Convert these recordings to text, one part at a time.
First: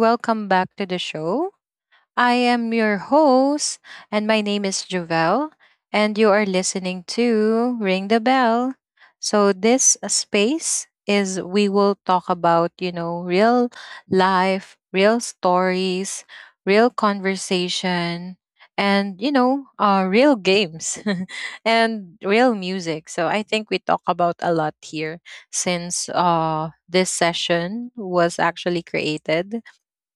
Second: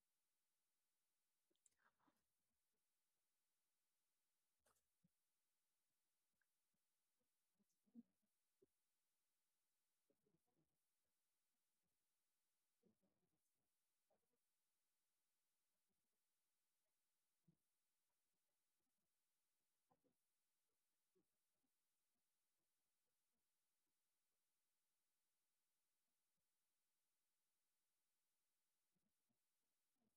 Welcome back to the show. I am your host, and my name is Jovel, and you are listening to Ring the Bell. So, this space is we will talk about, you know, real life, real stories, real conversation, and, you know, real games and real music. So, I think we talk about a lot here since this session was actually created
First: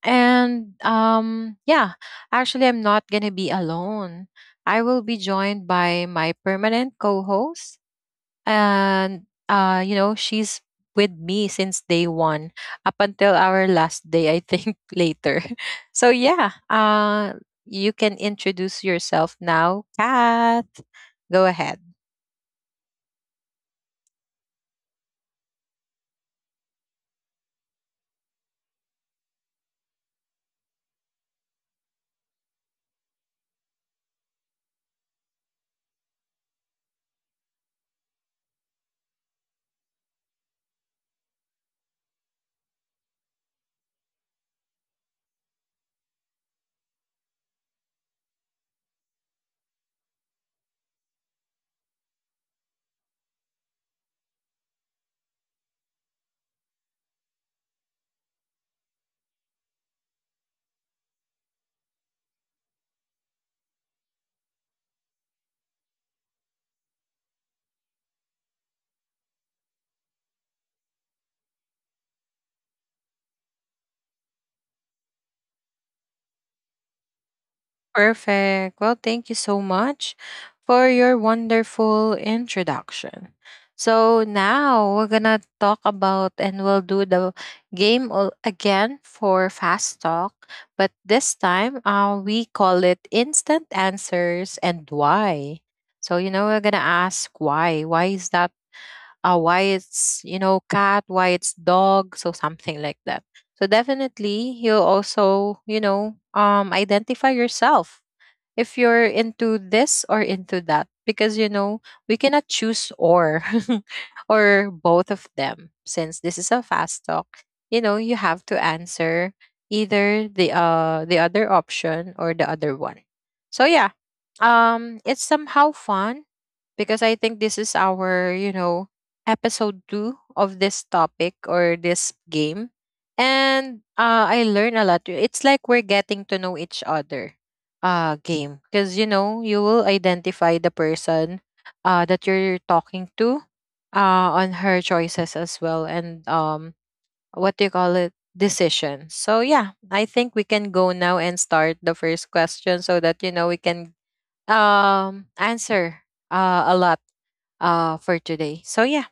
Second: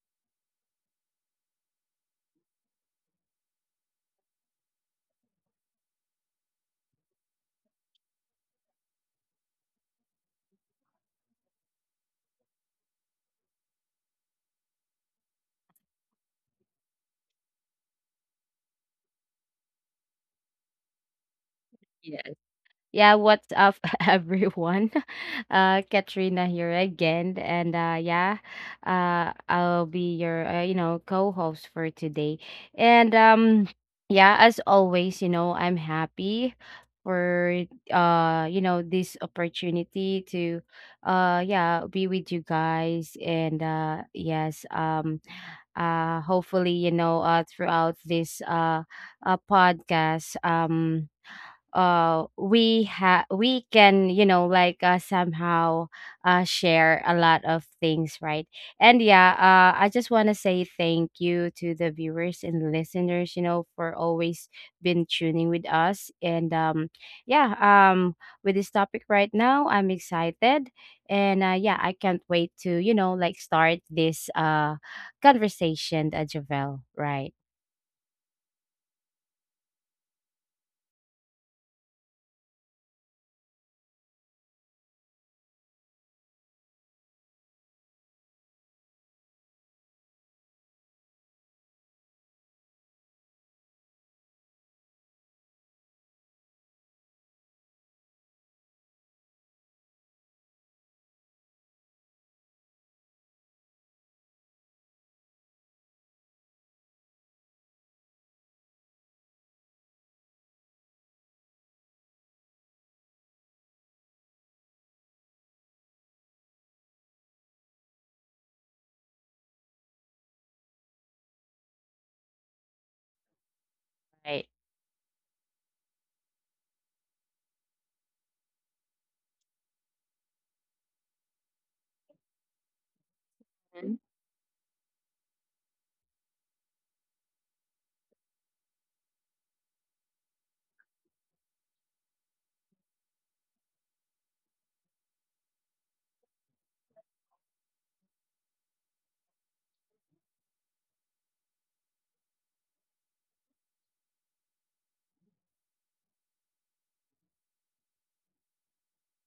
and yeah, actually, I'm not going to be alone. I will be joined by my permanent co host. And, you know, she's with me since day one up until our last day, I think, later. So, yeah, you can introduce yourself now. Kath, go ahead. Yes. Yeah, what's up, everyone? Katrina here again, and yeah, I'll be your co-host for today, and yeah, as always, I'm happy for this opportunity to yeah, be with you guys, and yes, hopefully, throughout this uh, podcast, we can like somehow share a lot of things, right? And yeah, I just want to say thank you to the viewers and listeners, for always been tuning with us. And yeah. With this topic right now, I'm excited. And yeah, I can't wait to like start this conversation, javel right? Perfect. Well, thank you so much for your wonderful introduction. So now we're gonna talk about and we'll do the again for fast talk, but this time we call it instant answers and why. So you know we're gonna ask why. Why is that? Why it's, you know, cat? Why it's dog? So something like that. So definitely you also, you know, identify yourself if you're into this or into that, because you know we cannot choose or or both of them, since this is a fast talk you know you have to answer either the other option or the other one. So yeah, Right. It's somehow fun, because I think this is our, you know, episode 2 of this topic or this game. And I learn a lot. It's like we're getting to know each other, game, because you know you will identify the person that you're talking to, on her choices as well. And what do you call it, decisions. So yeah, I think we can go now and start the first question, so that you know we can answer a lot for today. So yeah,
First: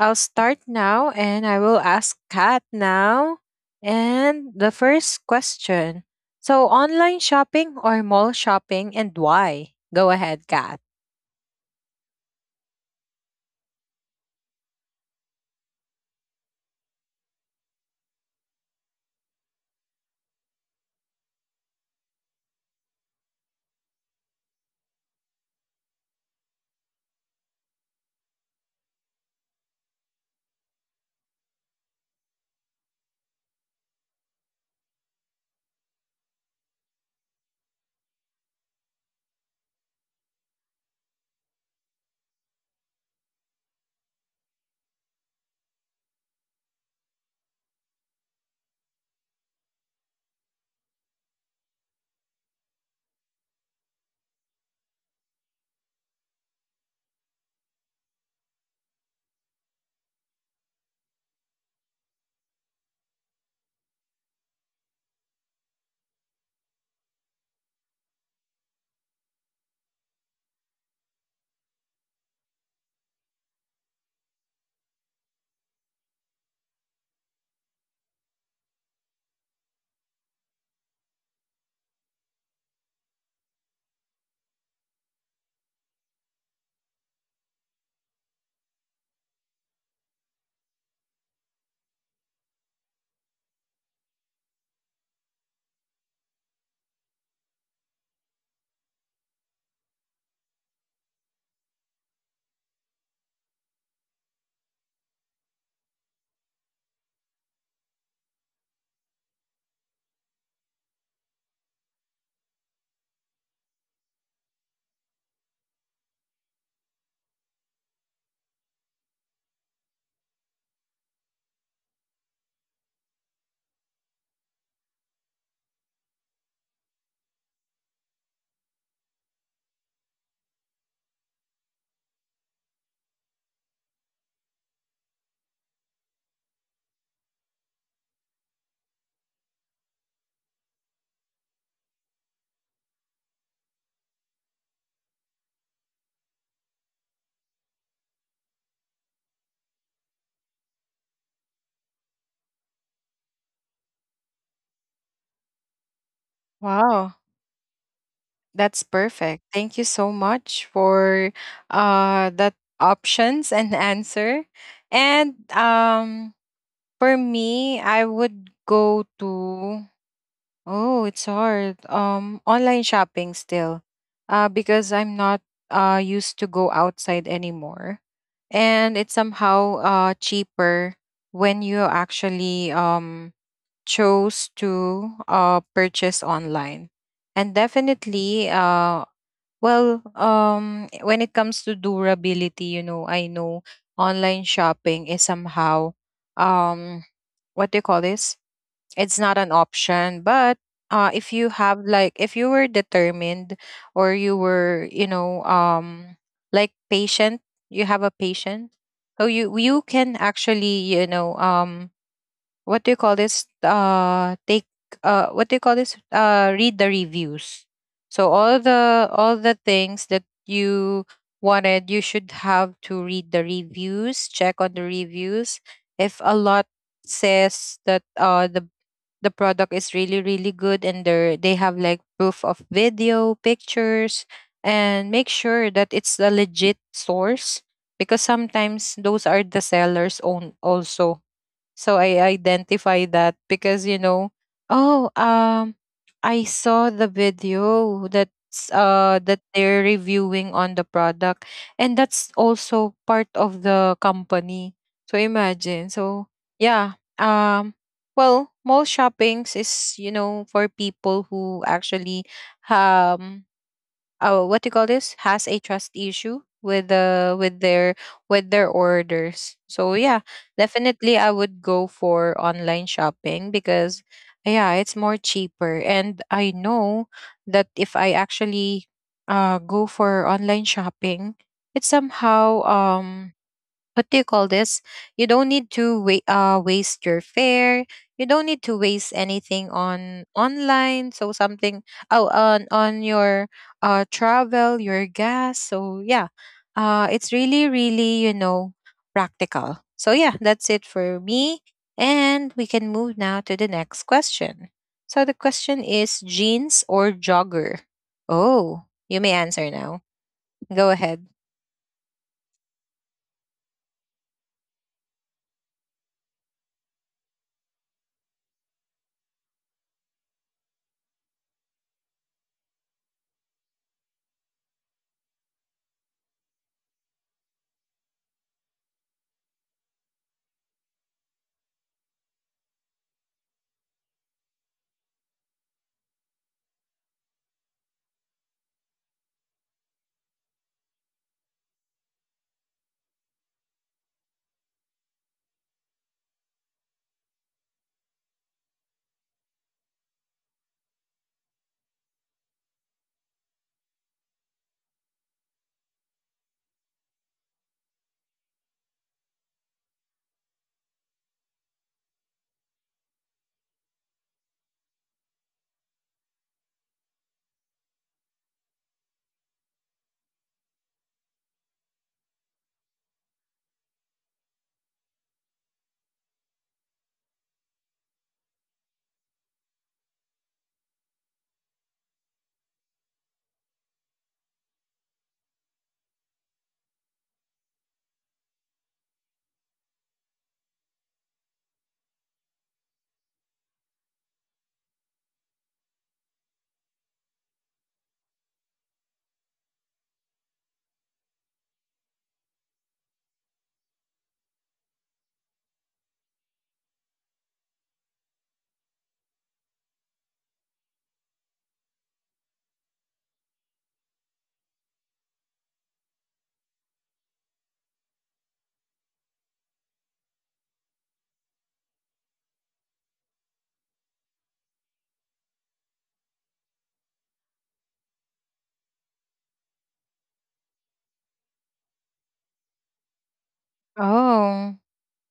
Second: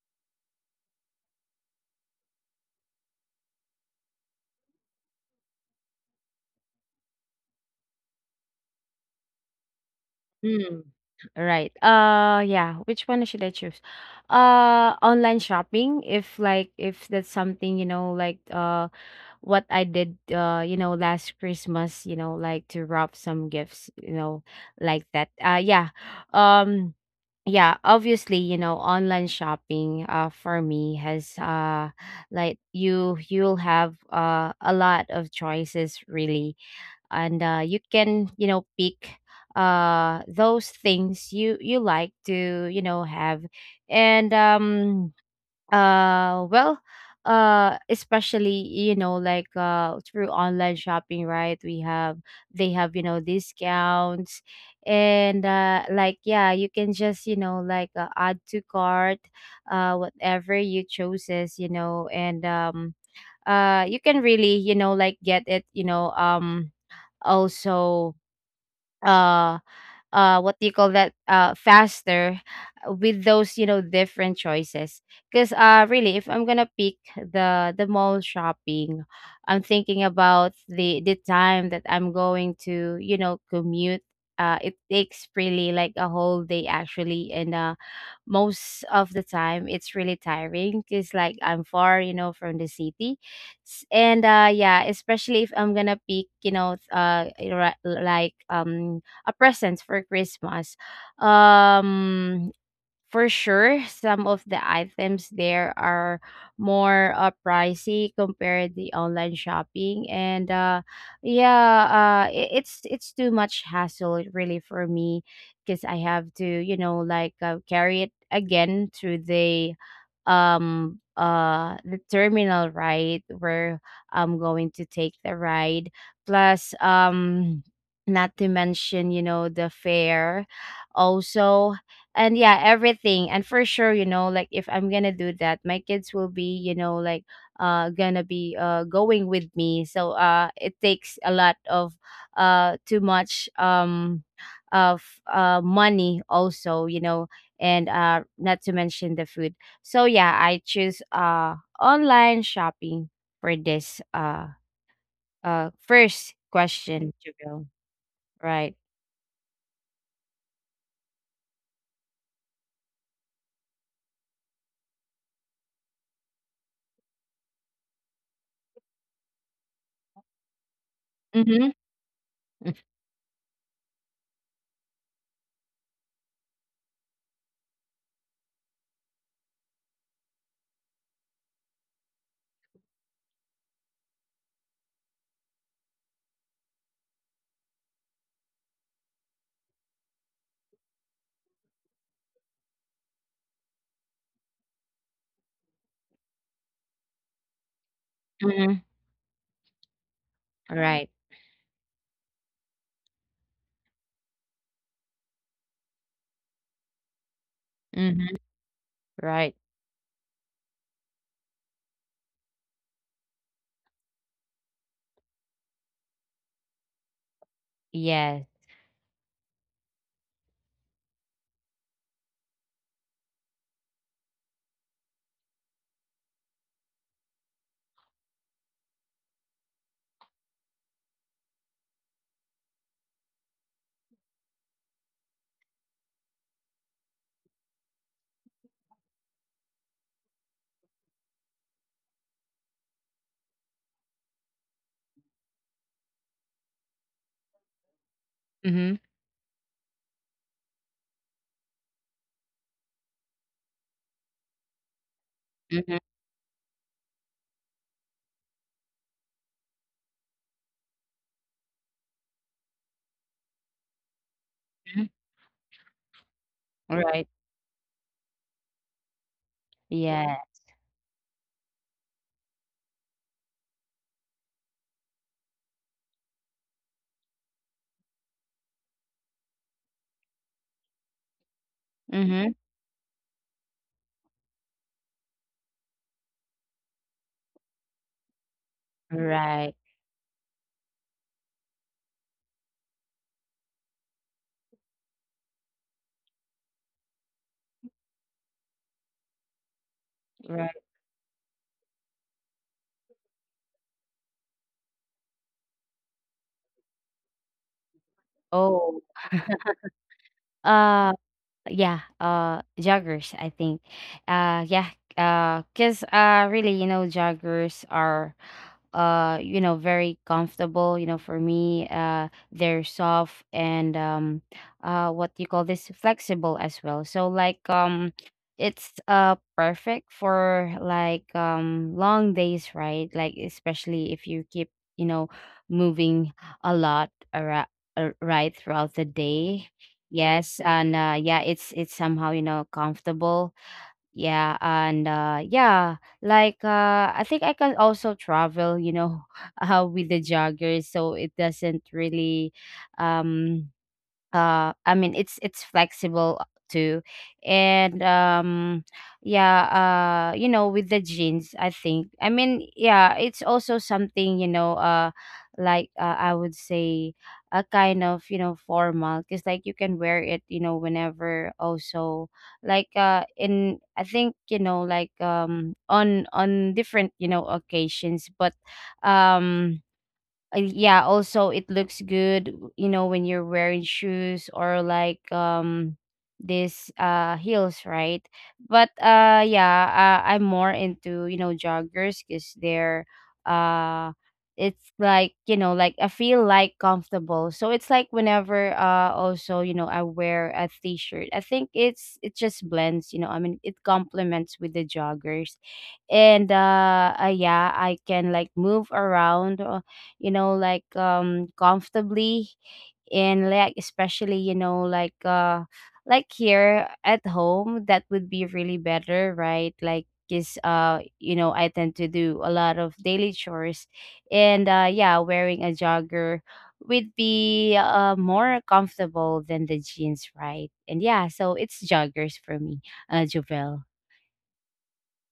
I'll start now and I will ask Kat now. And the first question. So, online shopping or mall shopping, and why? Go ahead, Kat. Mm. Right. Yeah, which one should I choose? Online shopping, if like if that's something, you know, like what I did, you know, last Christmas, you know, like to wrap some gifts, you know, like that. Yeah. Um yeah, obviously, online shopping for me has like you'll have a lot of choices, really. And you can pick those things you like to have. And um uh well uh especially, like, through online shopping, right, we have— they have, discounts. And like, yeah, you can just, like, add to cart whatever you chooses, and you can really, like, get it, also. uh what do you call that? Faster, with those, different choices. Because really, if I'm gonna pick the mall shopping, I'm thinking about the time that I'm going to, commute. It takes really like a whole day actually. And most of the time it's really tiring because like I'm far, you know, from the city. And yeah, especially if I'm gonna pick, you know, like, a present for Christmas. um for sure, some of the items there are more, pricey compared to online shopping. And yeah, it's too much hassle really for me, because I have to, you know, like, carry it again to the terminal, right, where I'm going to take the ride. Plus not to mention, you know, the fare also. And yeah, everything. And for sure, you know, like if I'm gonna do that, my kids will be, you know, like, gonna be going with me, so it takes a lot of too much, of money also, you know. And not to mention the food. So yeah, I choose online shopping for this first Wow, question to go. that's Right. perfect. Thank you so much for that options and answer. And for me, I would go to, oh, it's Mm-hmm. hard. Online shopping still, because I'm not used to go outside anymore, and it's somehow cheaper when you actually chose to purchase online. And definitely uh, well, when it comes to durability, you know, I know online shopping is somehow um what do you call this, Mm-hmm. it's not an option, but Right. If you have, like, if you were determined or you were, you know, like patient, you have a Mm-hmm. patient. So Right. you can actually, you know, what do you call this, take what do you call this, read the reviews. So Yes. All the things that you wanted, you should have to read the reviews, check on the reviews. If a lot says that the product is really really good, and they have like proof of video, pictures, and make sure that it's a legit source, because sometimes those are the sellers own also. So I identify that because, you know, oh, I saw the video that's Mm-hmm. That they're reviewing on the product, and that's also part of the company. So imagine. Mhm. So yeah, well, mall shoppings is, you know, for people who actually um oh, what do you call this, has a trust issue with the Right. With their orders. So yeah, Yeah. definitely I would go for online shopping, because yeah, it's more cheaper, and I know that if I actually go for online shopping, it Mhm. somehow what do you call this? You don't need to wait, waste your fare. You don't need to waste anything Right. on online. So something, oh, on your travel, your gas. So yeah, it's really really, you know, practical. So yeah, Right. that's it for me, and we can move now to the next question. So the question is, jeans or jogger? Oh, Oh. you may answer now. Go Uh ahead. yeah, joggers, I think. Yeah. Because— really, you know, joggers are you know, very comfortable, you know, for me. They're soft, and what do you call this, flexible as well. So like, it's perfect for like, long days, right, like, especially if you keep, you know, moving a lot around, right, throughout the day. Yes. And yeah, it's somehow, you know, comfortable. Yeah, and yeah, like, I think I can also travel, you know, with the joggers, so it doesn't really— um, I mean, it's flexible too. And yeah, you know, with the jeans, I think, I mean, yeah, it's also something, you know, like, I would say, a kind of, you know, formal, because like you can wear it, you know, whenever also, like, in I think, you know, like, on different, you know, occasions. But um yeah, also it looks good, you know, when you're wearing shoes, or like, this heels, right? But yeah, I'm more into, you know, joggers, cuz they're— uh it's like, you know, like I feel like comfortable. So it's like whenever, also, you know, I wear a t-shirt, I think it's— it just blends, you know. I mean, it complements with the joggers. And yeah, I can like move around, you know, like, comfortably. And like, especially, you know, like here at home, that would be really better, right? Like, because you know, I tend to do a lot of daily chores. And yeah, wearing a jogger would be more comfortable than the jeans, right? And yeah, so it's joggers for me, Jovel. Oh.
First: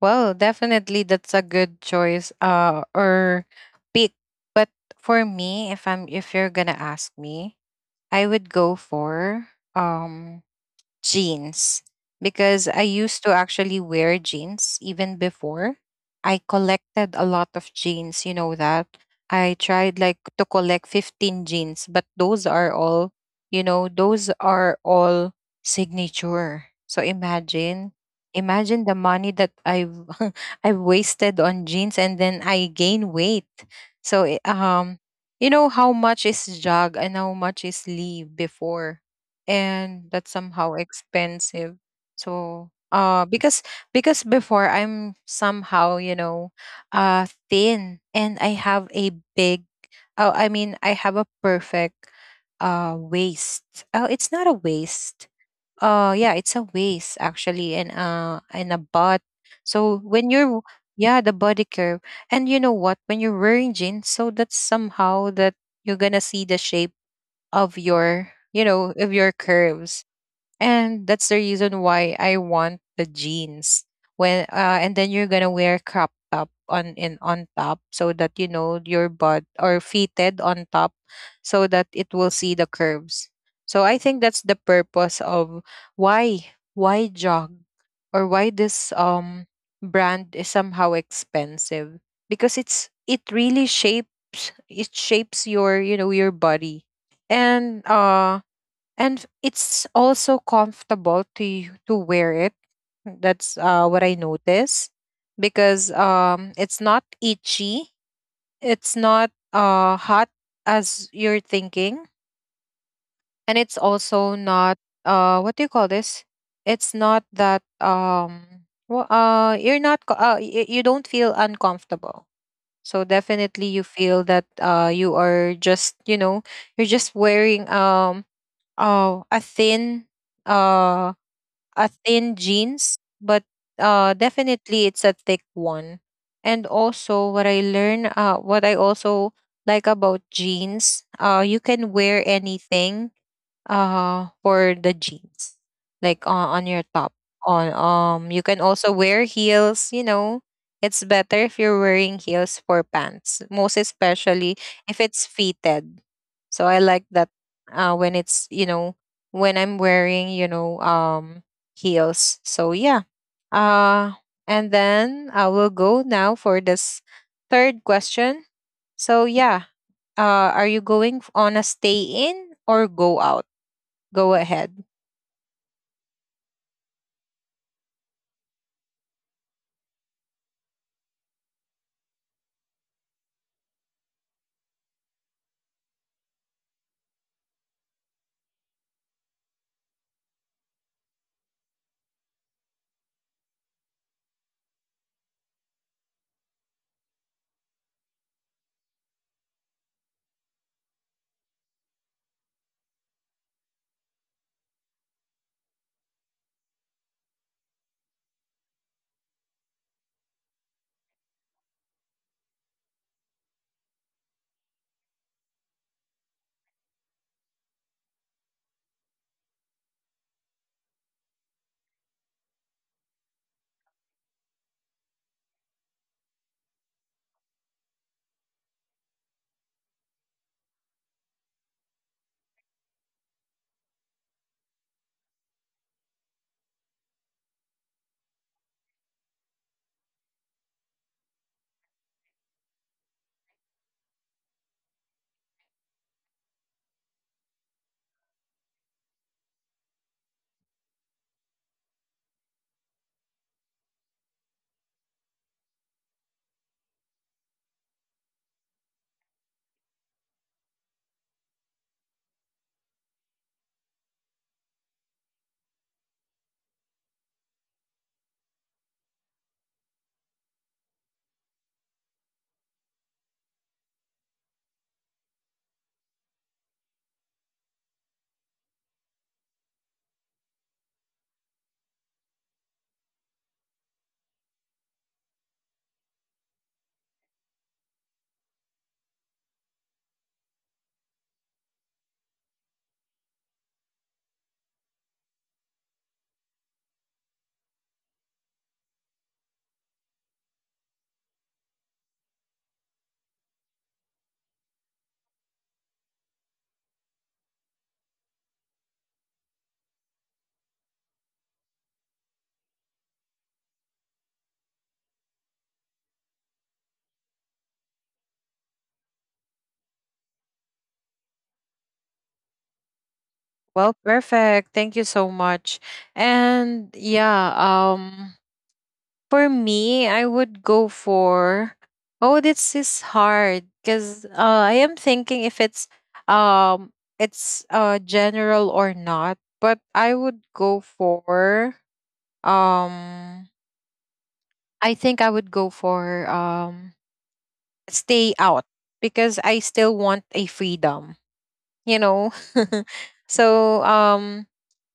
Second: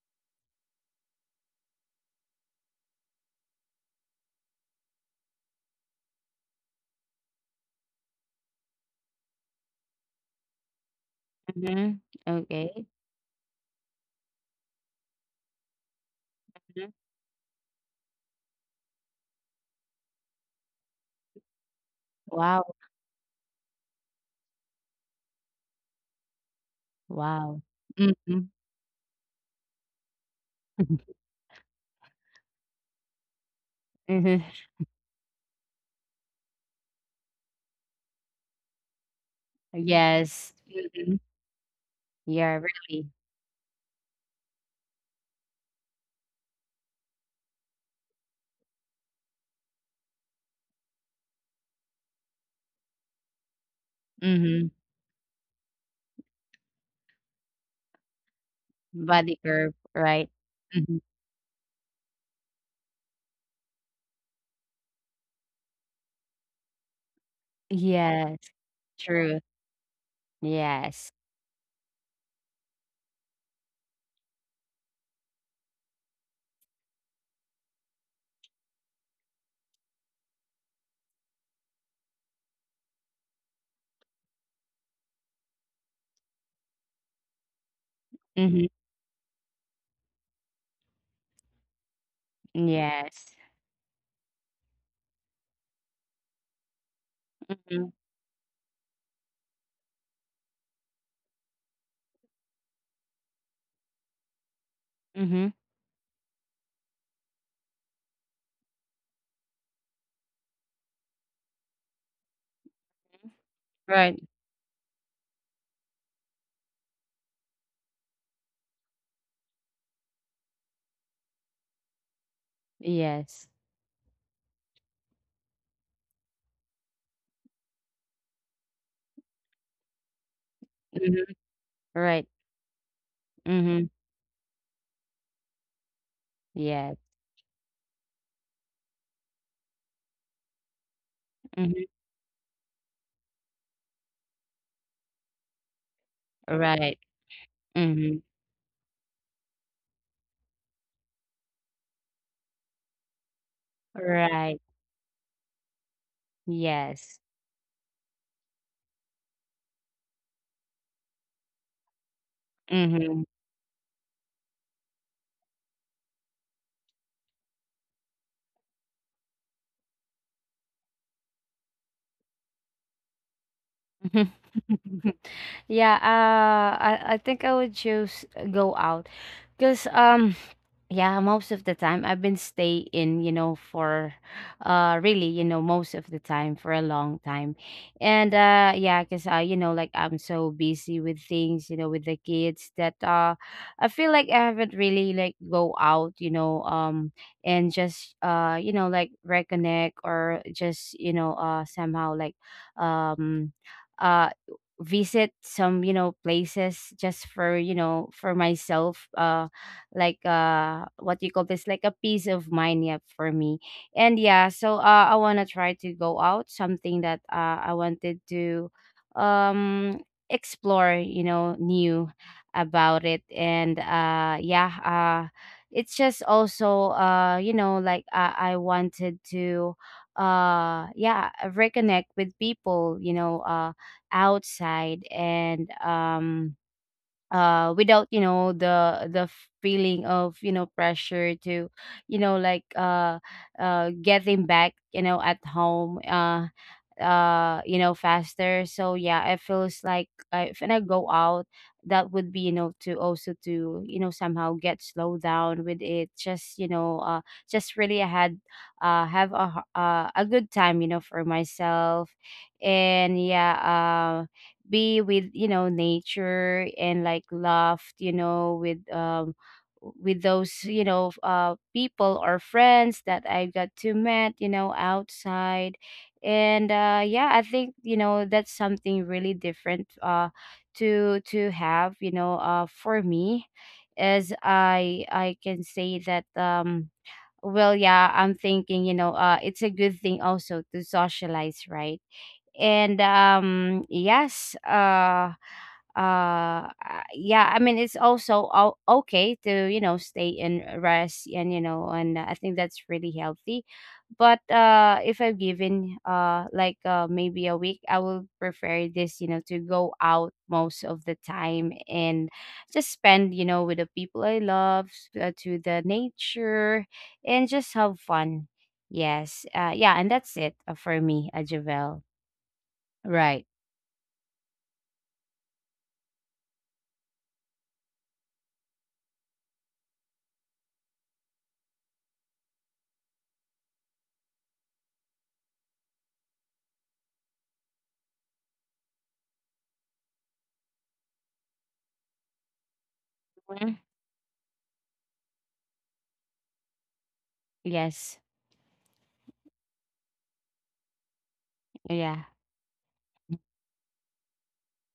Well, definitely that's a good choice or pick. But for me, if I'm if you're gonna ask me, I would go for um jeans, Mm-hmm. because Okay. I used to actually wear jeans even before. I Mhm. collected a lot of jeans, you know that. I tried like to collect 15 jeans, but those are Wow. all, you know, those are all signature. So Wow. imagine, Mm-hmm. imagine the money that I've I've wasted on jeans, and then I gain weight. So you know how much is jog and how much is leave before, and that's Yes. somehow Mhm. expensive. So, Yeah, really. Because before I'm somehow, you know, thin, and I have a big, oh, I mean I have a perfect, waist. Oh, it's not a Mhm. waist. Yeah, it's a waist actually, and a butt. Body curve, So right? when you're, Mhm. yeah, the body curve. And you know what? When you're wearing jeans, so that's somehow that you're gonna see the shape of your, Yes, you know, of your true. curves, and Yes. that's the reason why I want the jeans. When and then you're gonna wear crop top on in on top, so that you know your butt or fitted on top, so that it will see the curves. So I think that's the purpose of why jog or why Mhm. this brand is somehow expensive, because it's it Yes. really shapes, it shapes your, you know, your body. And Mhm. uh, and it's also comfortable to to wear it. That's what I notice, Mhm. because it's not itchy, it's not hot as you're thinking, and it's also Right. not what do you call this, it's not that well, uh, you're not co- y- you don't feel uncomfortable. So Yes. definitely you feel that you are just, you know, you're just wearing oh, uh, Mhm. a Right. thin jeans, but Mhm. Definitely it's a thick one. And Yes. also, what I learn, what I also like about jeans, you Mhm. can wear anything for the jeans, like on your Right. top, on, Mhm. You can also wear heels, you know. It's better if you're wearing heels for pants, most especially Right. if it's fitted. So I like that Yes. When it's, you know, when I'm wearing, you know, heels. So yeah, Mhm. uh and then I will go now for this third question. So yeah, are you going on a stay in or go out? Go ahead. Yeah, I think I would choose, go out. Because yeah, most of the time I've been stay in, you know, for really, you know, most of the time for a long time. And yeah, because you know, like, I'm so busy with things, you know, with the kids, that I feel like I haven't really like go out, you know. And just, you know, like, reconnect, or just, you know, somehow like, um uh visit some, you know, places, just for, you know, for myself, like, what do you call this, like a peace of mind, yeah, for me. And yeah, so I want to try to go out, something that, I wanted to, um explore, you know, new about it. And yeah, uh it's just also, you know, like, I wanted to yeah, reconnect with people, you know, outside. And without, you know, the feeling of, you know, pressure to, you know, like, getting back, you know, at home, you know, faster. So yeah, it feels like, if I go out, that would be, you know, to also, to, you know, somehow get slowed down with it, just, you know, just really I had have a good time, you know, for myself. And yeah, be with, you know, nature, and like, laugh, you know, with those, you know, people or friends that I got to met, you know, outside. And yeah, I think, you know, that's something really different, to have, you know, for me, as I can say that. Well, yeah, I'm thinking, you know, it's a good thing also to socialize, right? And yes, uh uh, yeah, I mean, it's also okay to, you know, stay and rest, and you know, and I think that's really healthy. But if I'm given, like, maybe a week, I will prefer this, you know, to go out most of the time, and just spend, you know, with the people I love, to the nature, and just have fun. Yes. Yeah, and that's it, for me, javel right? Well, perfect. Thank you so much. And yeah, for me, I would go for, oh, this is hard cuz I am thinking if it's um it's general or not, but I would go for um Mhm. I think I would go for Yes. stay out, because I still want a freedom, you Yeah. know. So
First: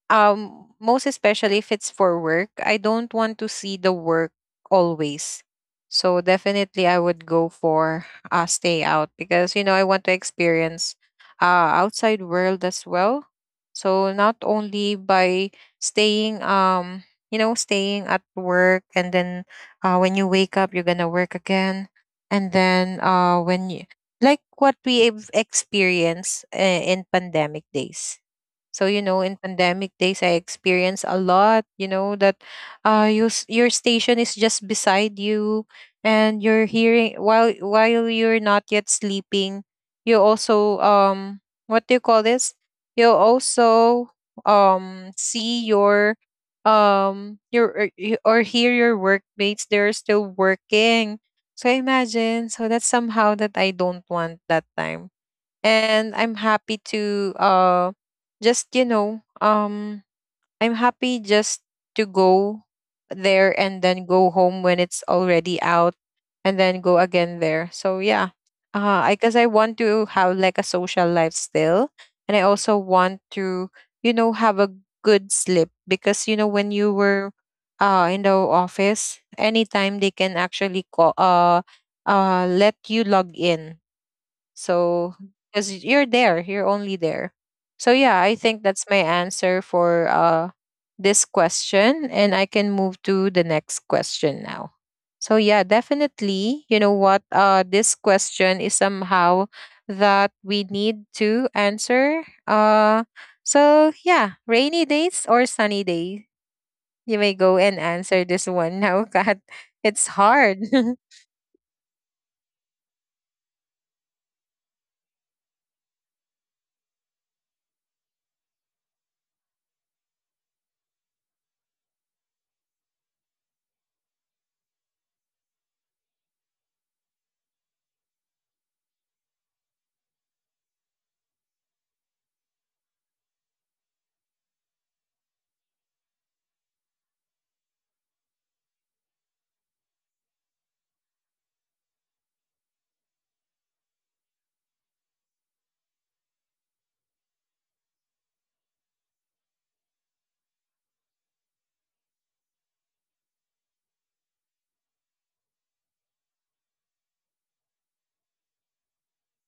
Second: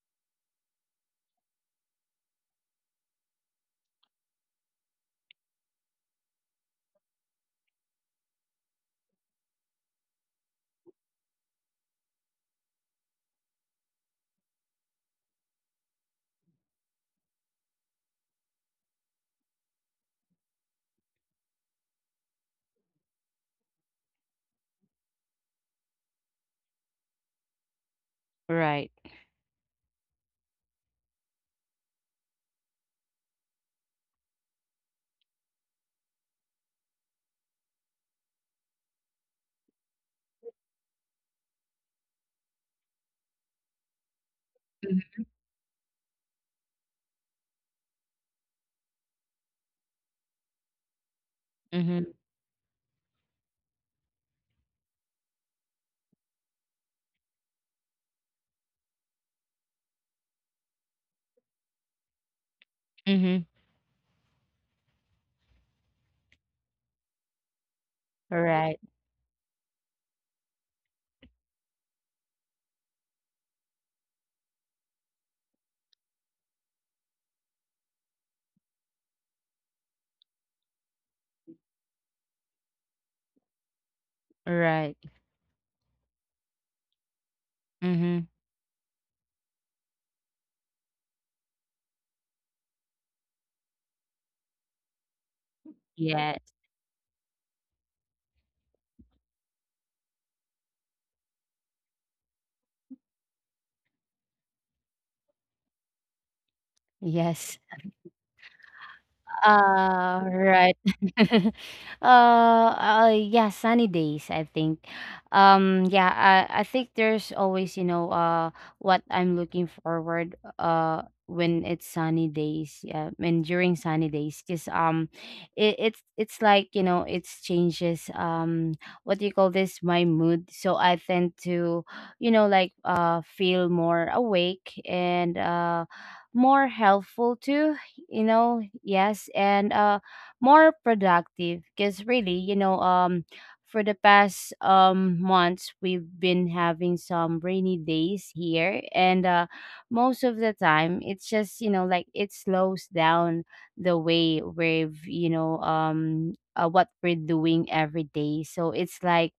um, most especially if it's for work, I don't want to see the work always. So definitely I would go for a stay out, because you know I want to experience outside world as well. So not only by staying, you know, staying at work, and then when you wake up you're gonna work again, and then when you like what we've experienced in pandemic days. So Right. you know, in pandemic days, I experienced a lot. You know that you your station is just beside you, and you're hearing while you're not yet sleeping. You also what do you call this? You also Mhm. see your or hear your workmates. They're still working. So Mm-hmm. imagine. So that's somehow that I don't want that time, and I'm happy to just, you know, I'm happy just to go Mm-hmm. there, and then go home when it's already out, and then go again there. So yeah. Right. Uh, I guess I want to have like a social life still, and I also want to, you know, have a good sleep, because you know when you were in the office, anytime they can actually call let you log in. Right. So, because you're there, you're only there. So yeah, Mm-hmm. I think that's my answer for this question, and I can move to the next question now. So yeah, Yes. definitely, you know what? This question is somehow that we need to answer. Uh, so yeah, rainy days or sunny day. You may go Yes. and answer this one now, God. It's Ah, hard. right. Yeah, sunny days, I think. Yeah, I think there's always, you know, what I'm looking forward, when it's sunny days. Yeah, and during sunny days, because it's like, you know, it's changes, what do you call this, my mood. So I tend to, feel more awake and more helpful too, you know. Yes. And more productive because really, you know, for the past months we've been having some rainy days here, and most of the time it's just, you know, like it slows down the way we've, you know, what we're doing every day. So it's like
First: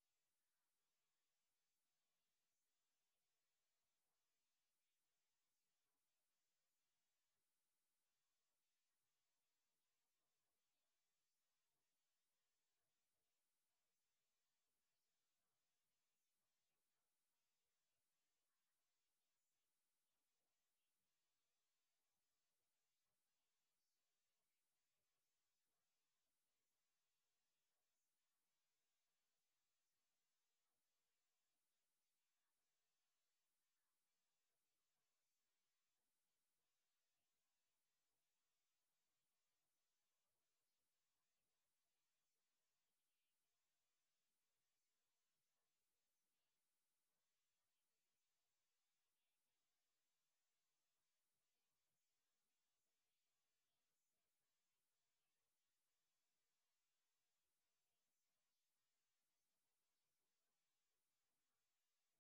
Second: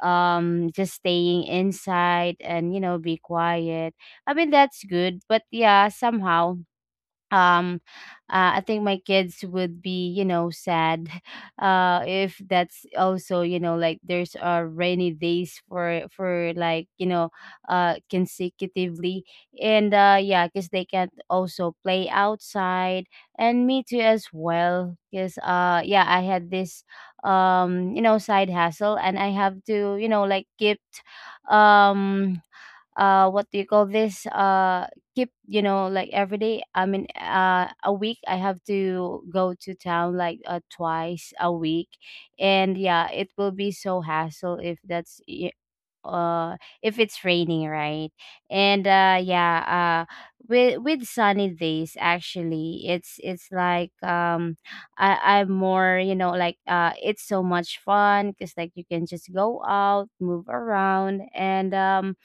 just staying inside and, you know, be quiet. I mean, that's good, but yeah, somehow um I think my kids would be, you know, sad if that's also, you know, like there's rainy days for like, you know, consecutively. And yeah, because they can also play outside. And me too as well, because yeah, I had this you know, side hustle, and I have to, you know, like keep um what do you call this, keep, you know, like every day, I mean a week, I have to go to town like, twice a week. And yeah, it will be so hassle if that's uh if it's raining, right? And yeah. uh with sunny days, actually, it's like I'm more, you know, like it's so much fun, because like you can just go out, move around, and um,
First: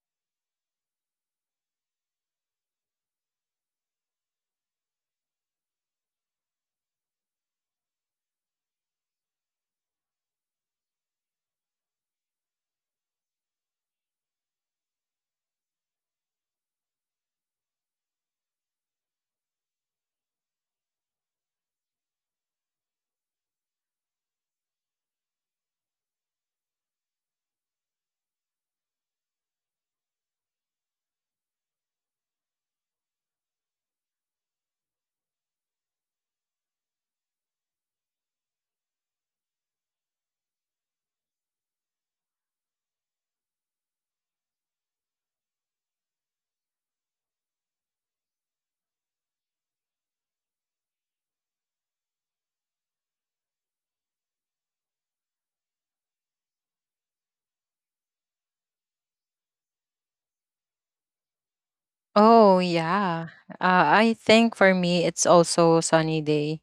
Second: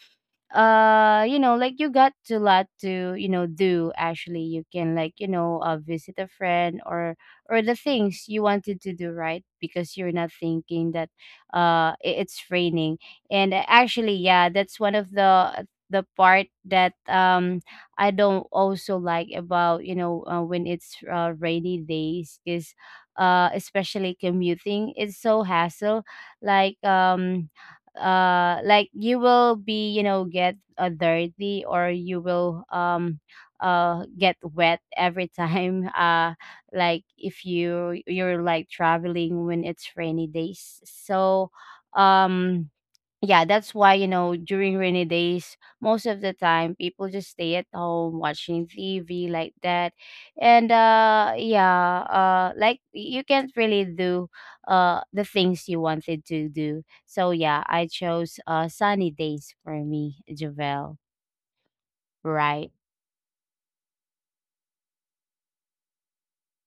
uh you know, like you got a lot to, you know, do. Actually you can, like, you know, visit a friend or the things you wanted to do, right, because you're not thinking that it's raining. And actually, yeah, that's one of the part that I don't also like about, you know, when it's, rainy days, is especially commuting, it's so hassle. Like like you will, be you know, get, dirty, or you will get wet every time like if you're like traveling when it's rainy days. So um yeah, that's why, you know, during rainy days, most of the time people just stay at home watching TV like that. And yeah, like you can't really do the things you wanted to do. So yeah, I chose sunny days for me, Javel. Oh, Right. yeah. I think for me, it's also sunny day,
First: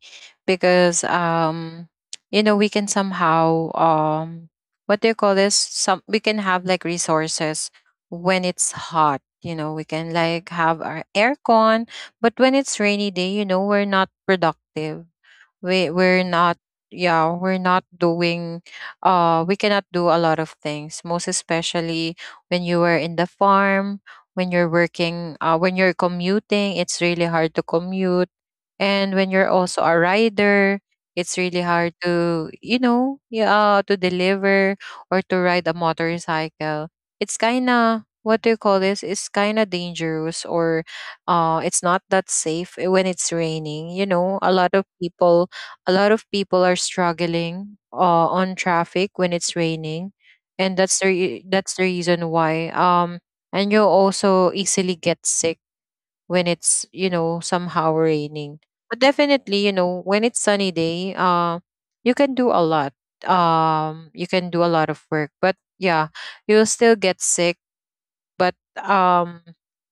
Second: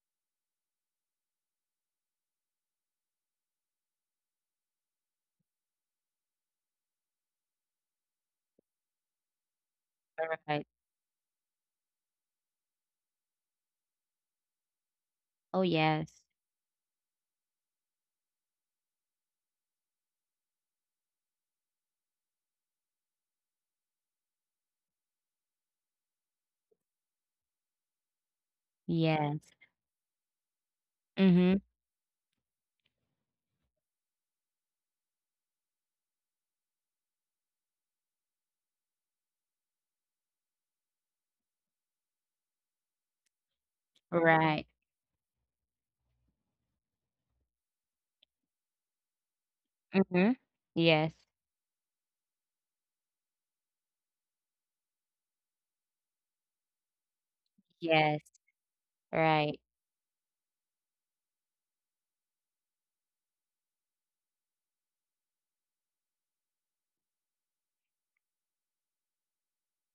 because, you know, we can somehow, what do you call this? Some, we can have like resources when it's hot. You know, we can like Right. have our aircon, but when it's rainy day, you know, we're not productive. Oh We we're yes. not. Yeah, we're not doing. We cannot do a lot of things, most especially when you were in the farm, when you're working, when you're commuting, it's really hard to commute. And when you're Yes. also a rider, it's really Mhm. hard to, you know, yeah, to deliver or to ride a motorcycle. It's kind of, what do you call this? It's kind of dangerous, or it's not that safe, eh, when it's raining. You know, Right. A lot of people are struggling on traffic when it's raining. Mhm. And that's Yes. That's the reason why. And you also easily get sick when it's, you know, somehow Yes. raining. But Right. definitely, you know, when it's sunny day, you can do a lot. You can do a lot of work, but yeah, you'll still get sick. But um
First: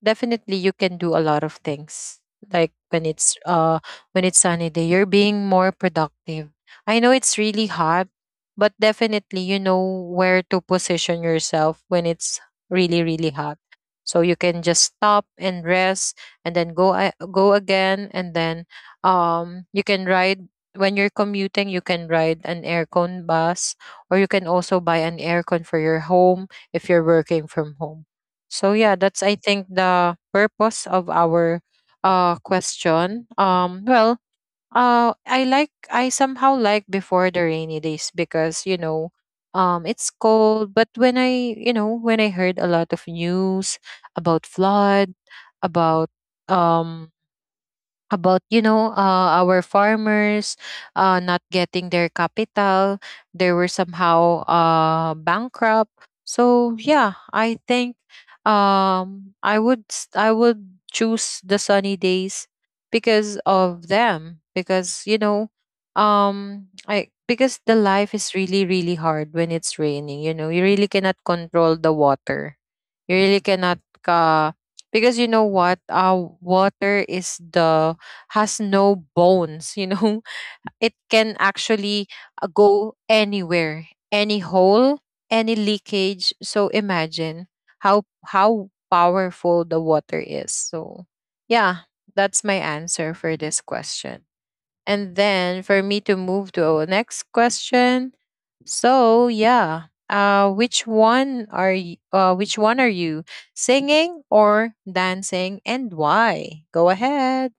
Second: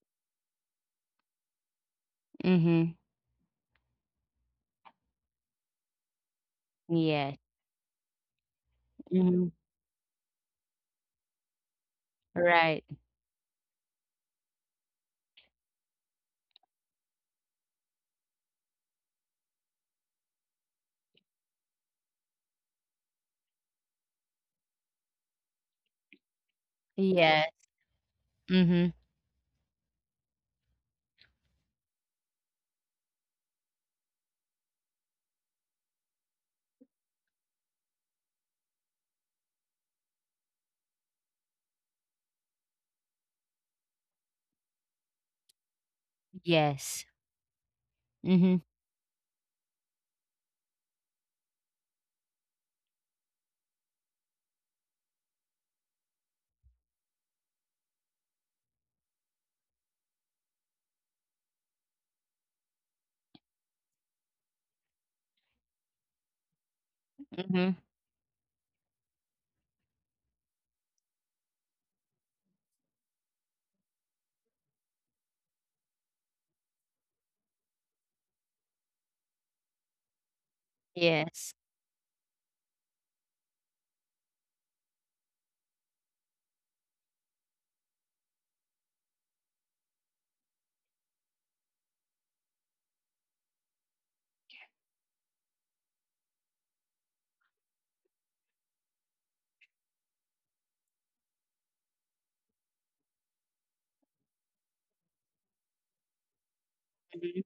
definitely you can do a lot of things, like Mhm. When it's sunny day, you're being more productive. I know Yes. it's really hot, but definitely Mhm. you know where to position yourself when it's Right. really, really hot, so you can just stop and rest and then go again. And then you can ride. When you're commuting, you can ride an aircon bus, or you can also buy an aircon for your home if you're working Yes. from home. So yeah, Mm-hmm. that's I think the purpose of our question. Well, I like, I somehow like before the rainy days because, you know, it's cold. But when I, you know, when I heard a lot of news about flood, about um Yes. about, Mhm. you know, our farmers not getting their capital, they were somehow bankrupt. So yeah, I think I would I would choose the sunny days because of them. Because you know, I because Mhm. the life is really, really hard when it's raining. You know, you really cannot control the water. You really cannot, uh, because you know what, water is the, has no bones, you know? It can Yes. actually, go anywhere, any hole, any leakage. So imagine how powerful the water is. So yeah, that's my answer for this question. And then for me to move to our next question. So yeah, which one are you, which one are you, singing or dancing, and why? Go ahead. Mhm.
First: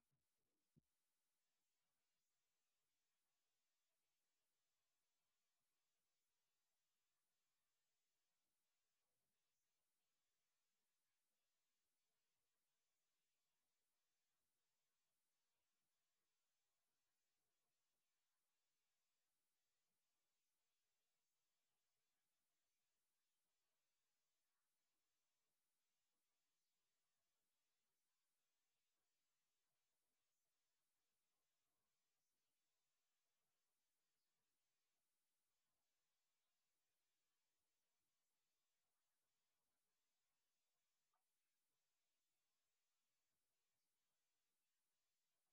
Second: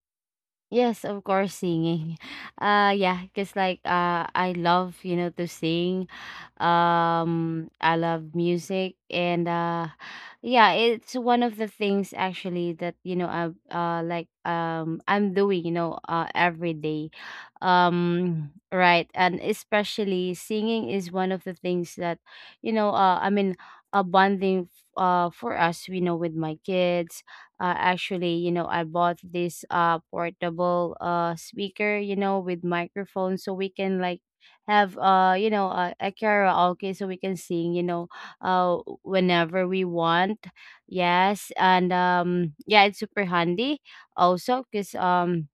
Yes, of course, singing. Yeah, because like I love, you know, to sing. I love music, and yeah, it's one of the things, actually, that, you know, I like I'm doing, you know, every day. Right. And especially singing is one of the things that, you know, I mean, a bonding for us, you know, with my kids. Actually, you know, I bought this portable speaker, you know, with microphone, so we can, like, have you know, a karaoke, so we can sing, you know, uh whenever we want. Yes. And yeah, it's super handy also because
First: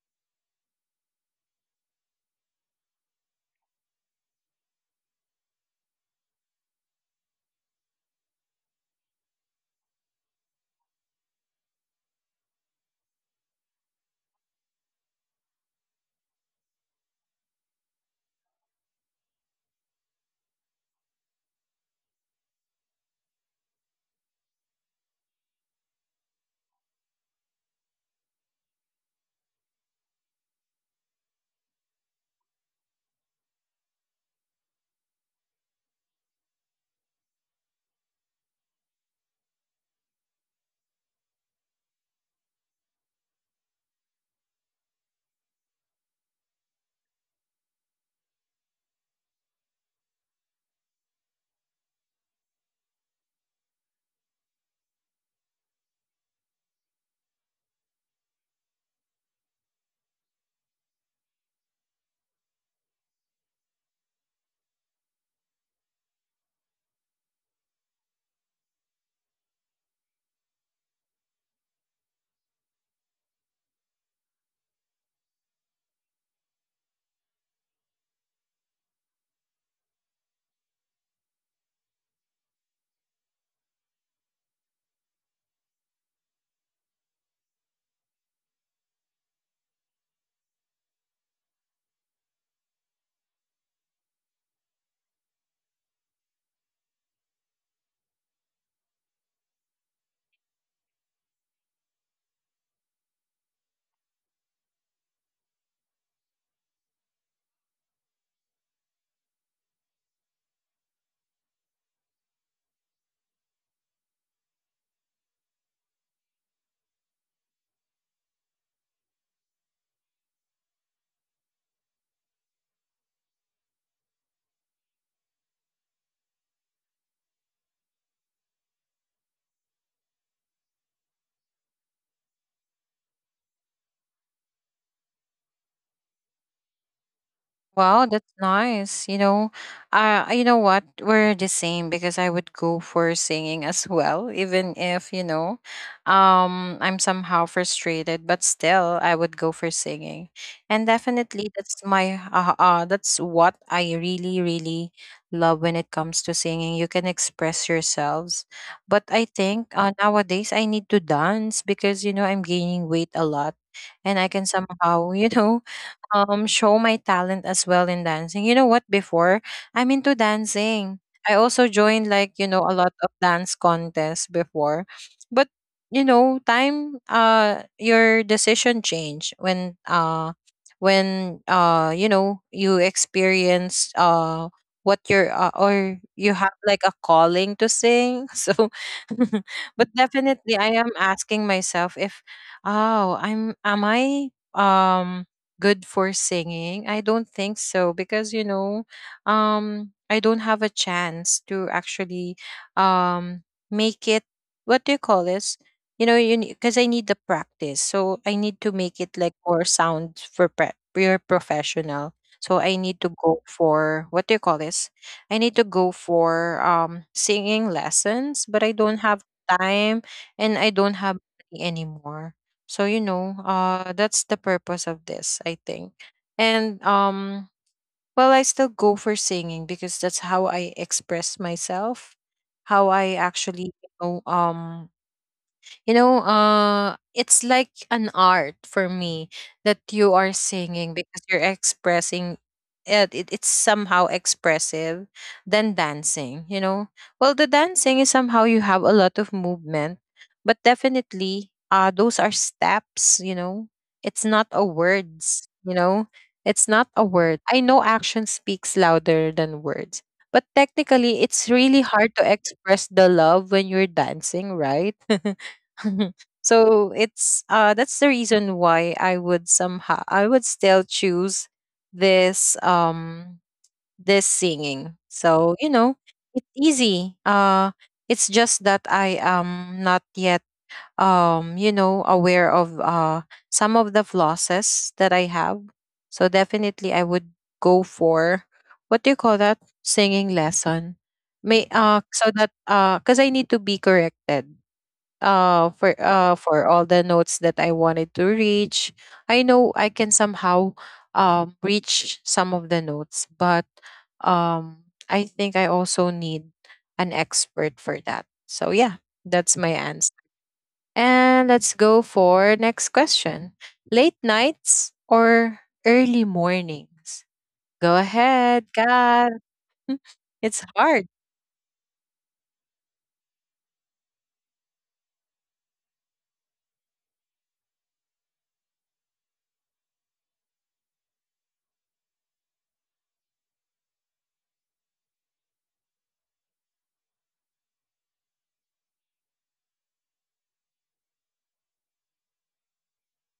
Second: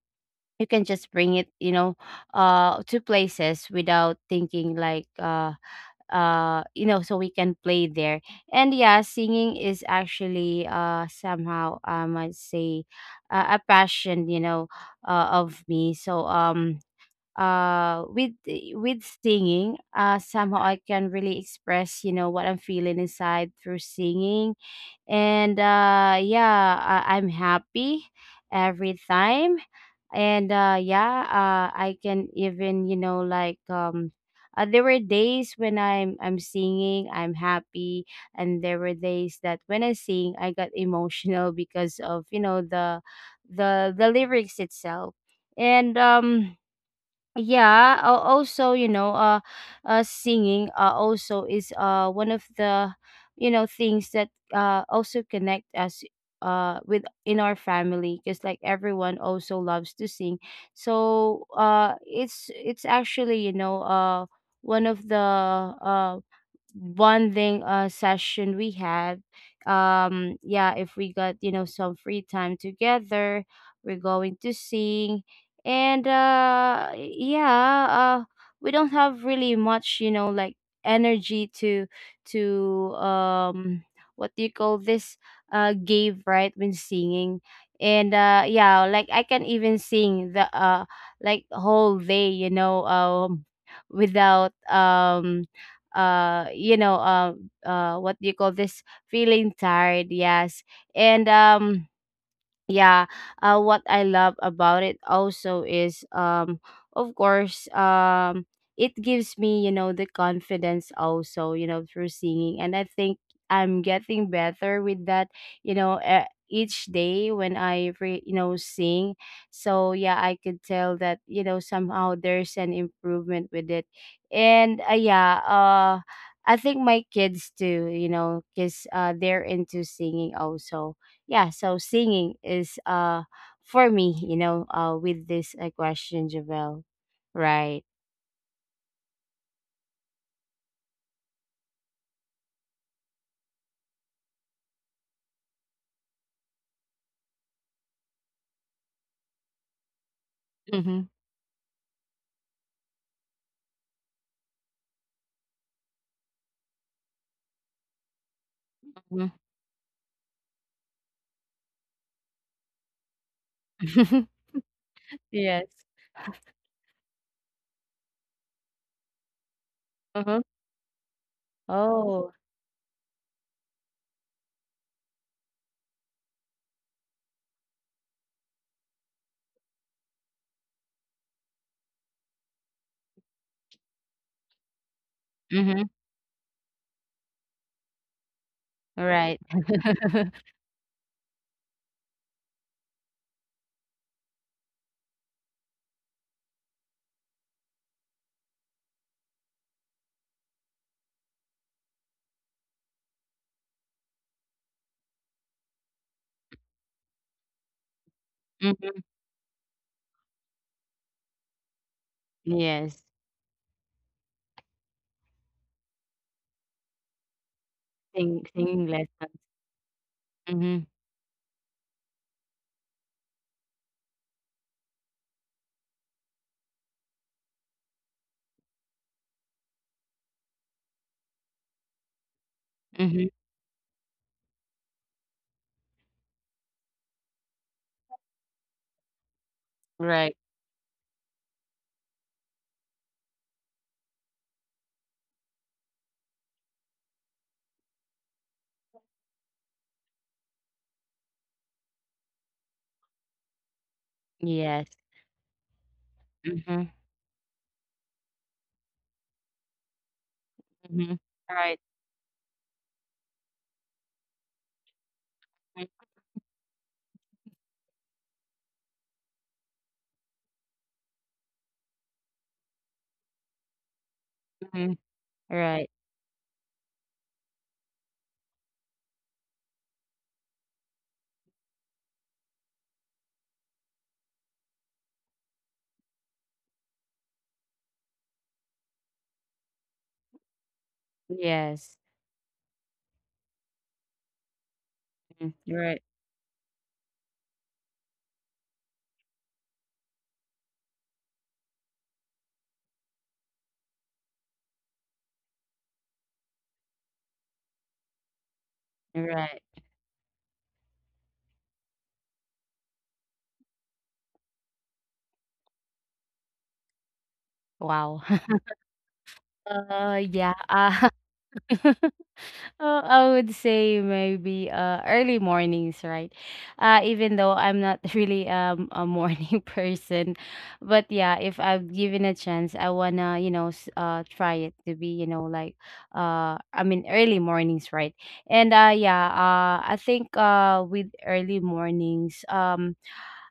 you can just bring it, you know, to places without thinking like you know, so we can play there. And yeah, singing is actually somehow, I might say, a passion, you know, of me. So with singing, somehow I can really express, you know, what I'm feeling inside through singing. And yeah, I'm happy every time. And yeah, I can even, you know, like, there were days when I'm singing I'm happy, and there were days that when I sing I got emotional because of, you know, the the lyrics itself. And yeah, also, you know, singing also is one of the, you know, things that also connect us with in our family, because, like, everyone also loves to sing. So it's actually, you know, one of the, bonding session we had. Yeah, if we got, you know, some free time together, we're going to sing. And yeah, we don't have really much, you know, like, energy to to um what do you call this, give, right, when singing. And yeah, like I can even sing the, like, whole day, you know, without you know, what do you call this, feeling tired. Yes. And yeah, what I love about it also is, of course, it gives me, you know, the confidence also, you know, through singing, and I think I'm getting better with that, you know, each day when I you know, sing. So yeah, I could tell that, you know, somehow there's an improvement with it. And yeah, I think my kids too, you know, because, they're into singing also. Yeah. So singing is for me, you know, with this, question, Javel. Right. Wow, that's nice. You know what? We're the same, because I would go for singing as well. Even if, you know, I'm somehow frustrated, but still I would go for singing. And Hmm. definitely that's my, that's what I really, really love when it comes to singing. You can express yourselves. But I Hmm. think nowadays I need to dance, because, you know, I'm gaining weight a lot, and I can somehow, you know, Yes. Show my talent as well in dancing. You know what? Before, I'm into Uh-huh. dancing. I also joined, Oh. like, you know, a lot of dance contests before, but you know, time, your decision change when you know, you experience what you're Hmm. or you have like a calling to sing. So Right. but definitely I am asking myself if, oh, I'm, am I um good for singing? I don't think so, because you know, I don't have a chance to actually um make it. What do you call this? You know, you, because I need the practice, so I need to make Hmm. it like more sound for pure professional. So I need Yes. to go for, what do you call this? I need to go for singing lessons, Sing, but I singing don't have lessons. time and I Hmm. don't have money anymore. So you know, that's the purpose of this, I think. And well, I still go for singing, because that's how I express myself, how I Hmm. actually, you know, you know, it's like an art for me, that you Right. are singing because you're expressing It's somehow expressive than dancing, you know. Well, the dancing is somehow you have a lot of movement, but definitely those are steps, you know. It's not a Yes. words, you know, it's Mm-hmm. not a word. I know action speaks louder than words, but Hmm. technically it's Right. really hard to express the love when you're dancing, right? So it's that's the reason why I would somehow, I would still choose this this Hmm. singing. So, you Right. know, it's easy. It's just that I am not yet you know, aware of some of the flosses that I have. So definitely I would go for, what do you call that? Singing lesson. May Yes. so that because I need to be corrected Mm. Right. For all the notes that I wanted to reach. I know I can somehow reach some of the notes, but I think I also need an expert for that. So yeah, Right. that's my answer. And let's go for next question. Late nights or early mornings? Go Wow. ahead, God. uh yeah It's uh hard. Oh, I would say maybe early mornings, right? Even though I'm not really a morning person, but yeah, if I'm given a chance, I wanna, you know, try it to be, you know, like, I mean, early mornings, right? And yeah, I think with early mornings,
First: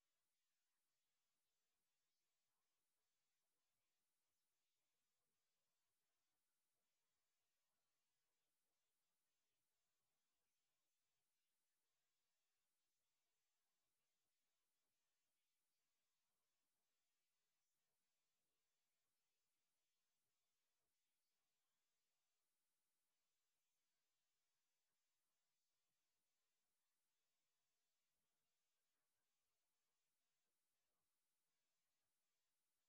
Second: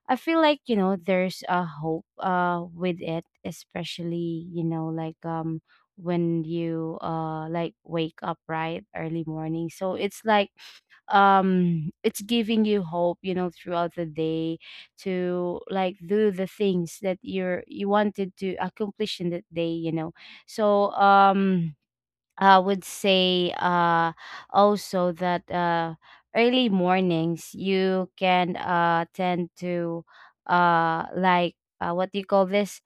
I feel like, you know, there's a hope with it, especially, you know, like when you like wake up, right, early morning. So it's like it's giving you hope, you know, throughout the day to, like, do the things that you wanted to accomplish in that day, you know. So I would say also that early mornings you can tend to uh like what do you call this,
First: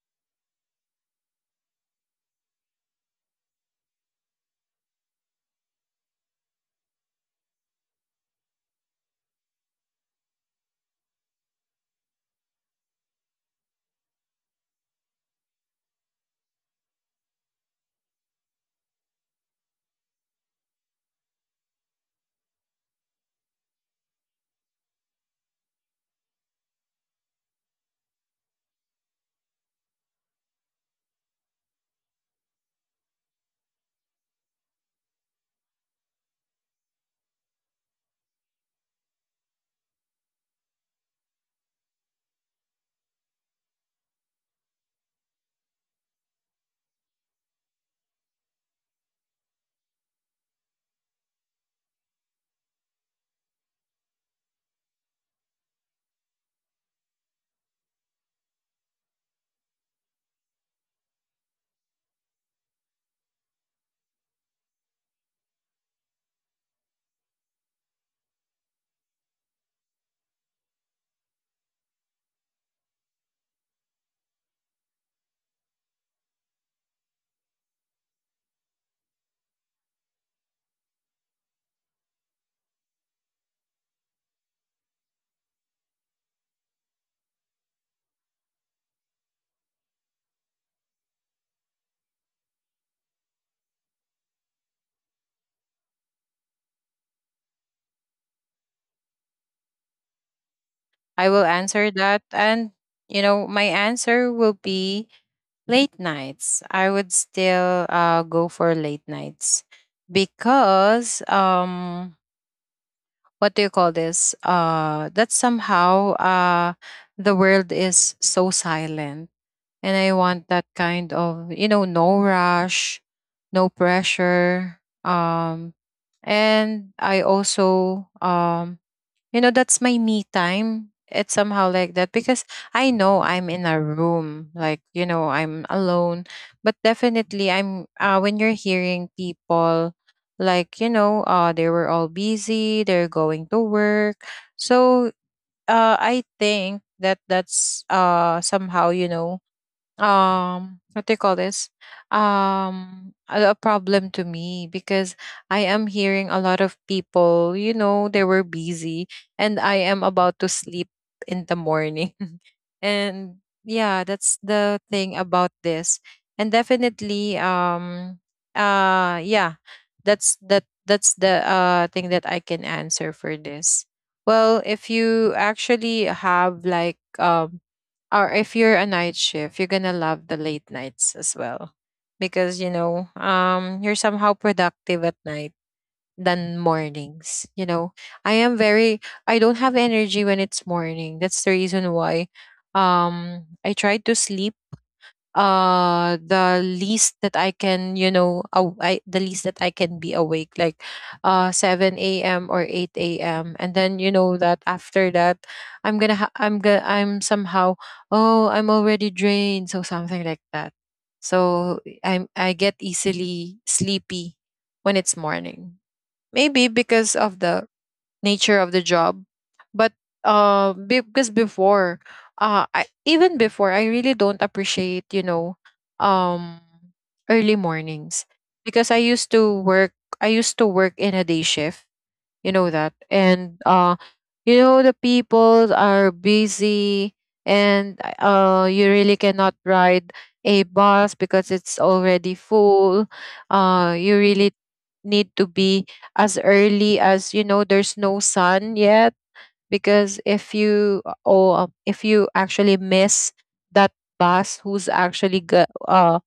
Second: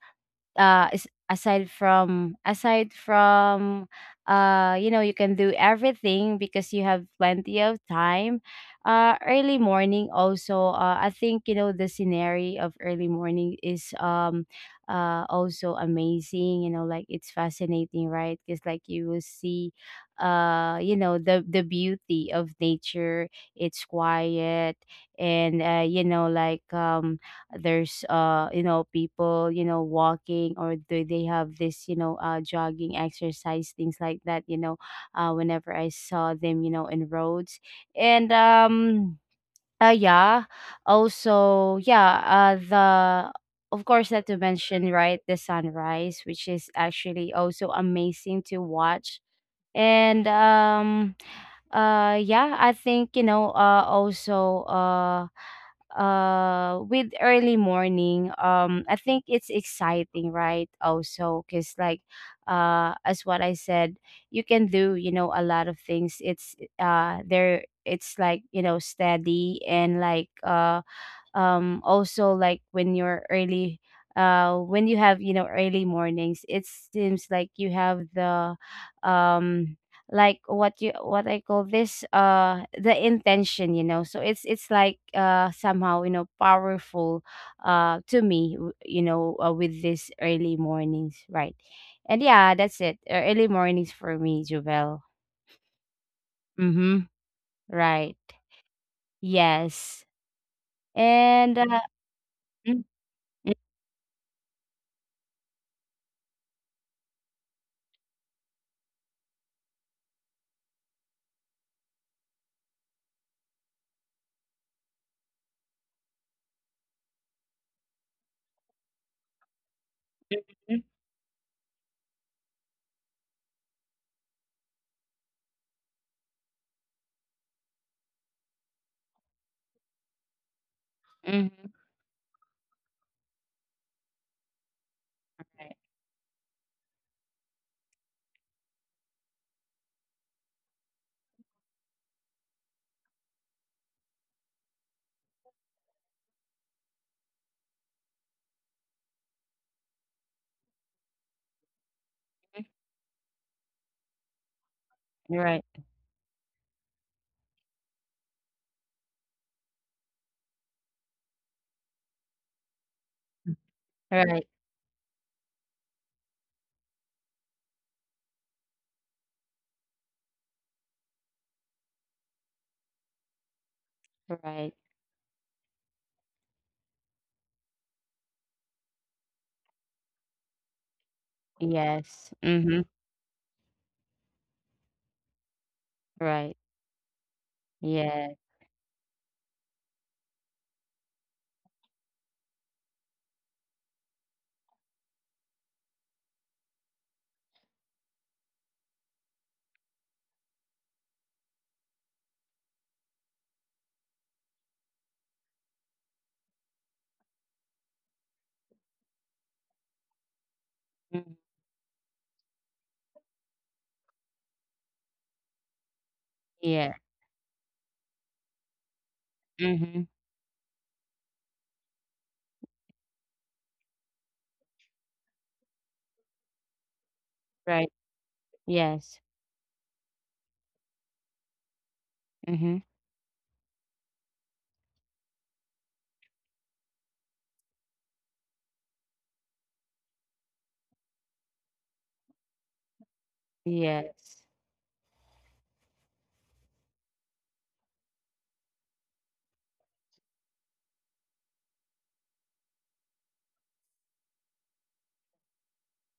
is, aside from you know, you can do everything because you have plenty of time. Early morning also, I think, you know, the scenery of early morning is also amazing, you know, like it's fascinating, right, because, like, you will see you know, the beauty of nature. It's quiet. And you know, like there's you know, people, you know, walking, or do they have this, you know, jogging, exercise, things like that, you know, whenever I saw them, you know, in roads. And yeah, also, yeah, the, of course, not to mention, right, the sunrise, which is actually also amazing to watch. And yeah, I think, you know, also with early morning, I think it's exciting, right, also because, like, as what I said, you can do, you know, a lot of things. It's there, it's like, you know, steady and like also, like, when you're early, when you have, you know, early mornings, it seems like you have the um like what you what I call this, the intention, you know. So it's like somehow, you know, powerful to me, you know, with this early mornings, right. And yeah, that's it, early mornings for me, Jovel. Mm-hmm. Right. Yes. I will And answer that, and mm, you know, my answer will be late nights. I would still go for late nights because what do you call this? That somehow the world is so silent, and I want that mhm, kind of, you know, no rush, no pressure. And I also you know, that's my me time, it's mhm. somehow like that. Because I know I'm in a room, like, you know, I'm alone, but definitely I'm, when you're hearing people, like, you know, they were all busy, they're going to work. So I think that that's somehow, you know, what do you call this, a, problem to me. Because I Right, am hearing a lot of people, you know, they were busy, and I am about to sleep in the morning. And yeah, that's right, the thing about this. And definitely yeah, that's the thing that I can answer for this. Well, right. if you actually have like, or if you're a night shift, you're gonna love the late nights as well. Yes. Because, you Mhm. know, you're somehow productive at night than Right. mornings. You know, I Yeah. am very, I don't have energy when it's morning. That's the reason why I try to sleep the least that I can, you know, the least that I can be awake, like 7 a.m. or 8 a.m. And then, you know, that after that, I'm gonna I'm gonna, I'm somehow, oh, I'm already drained, so something like that. Mhm. So I get easily sleepy when it's morning, maybe Yeah. because of the nature of the job. But Mhm. Because before, even before, I really don't appreciate, you know, um, early Right. mornings. Because I Yes. used to work. I used to work in a day shift. You know Mhm. that. And you know, the people are busy, and you really cannot ride a bus because it's already full. You Yes. really need to be as early as, you know, there's no sun yet. Because if you, or if you actually miss that bus who's actually go,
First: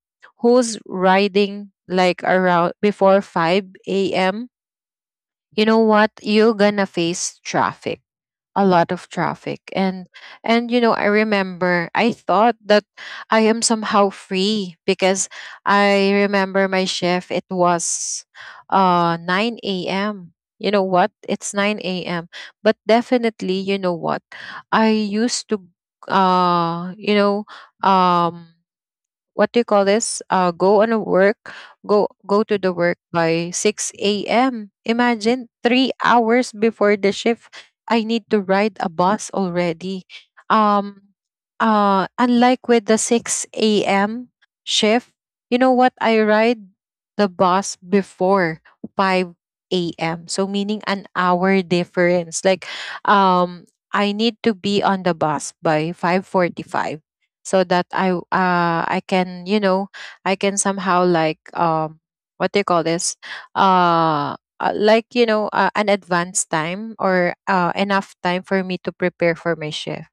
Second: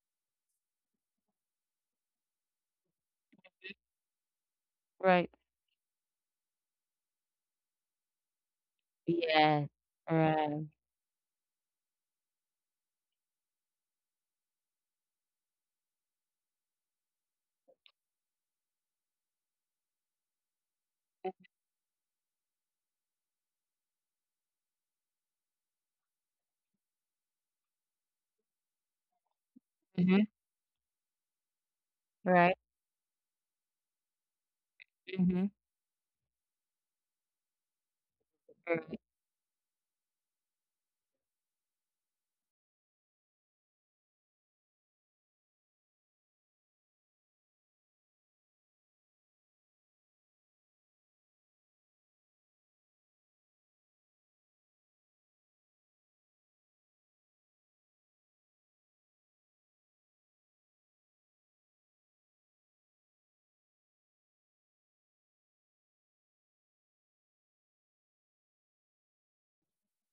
who's riding like around before 5 a.m., Right. you know what, you're gonna face traffic, a lot of traffic. Yes. and Right. and you know, I remember I thought that I am somehow free. Because I remember my shift, it was 9 a.m. You know what, it's 9 a.m., but definitely you know what, I used to you know, um what do you call Mhm. this? Go on a work, Right. go to the work by 6 a.m. Mhm. Imagine, 3 hours before the shift, I need to Right. ride a bus already. Um, unlike with the 6 a.m. shift, you know what? I ride the bus before 5 a.m. So meaning an hour difference. Like, um, I need to be on the bus by 5:45, so that I I can, you know, I can somehow, like, what do you call this, uh like, you know, an advanced time, or enough time for me to prepare for my shift.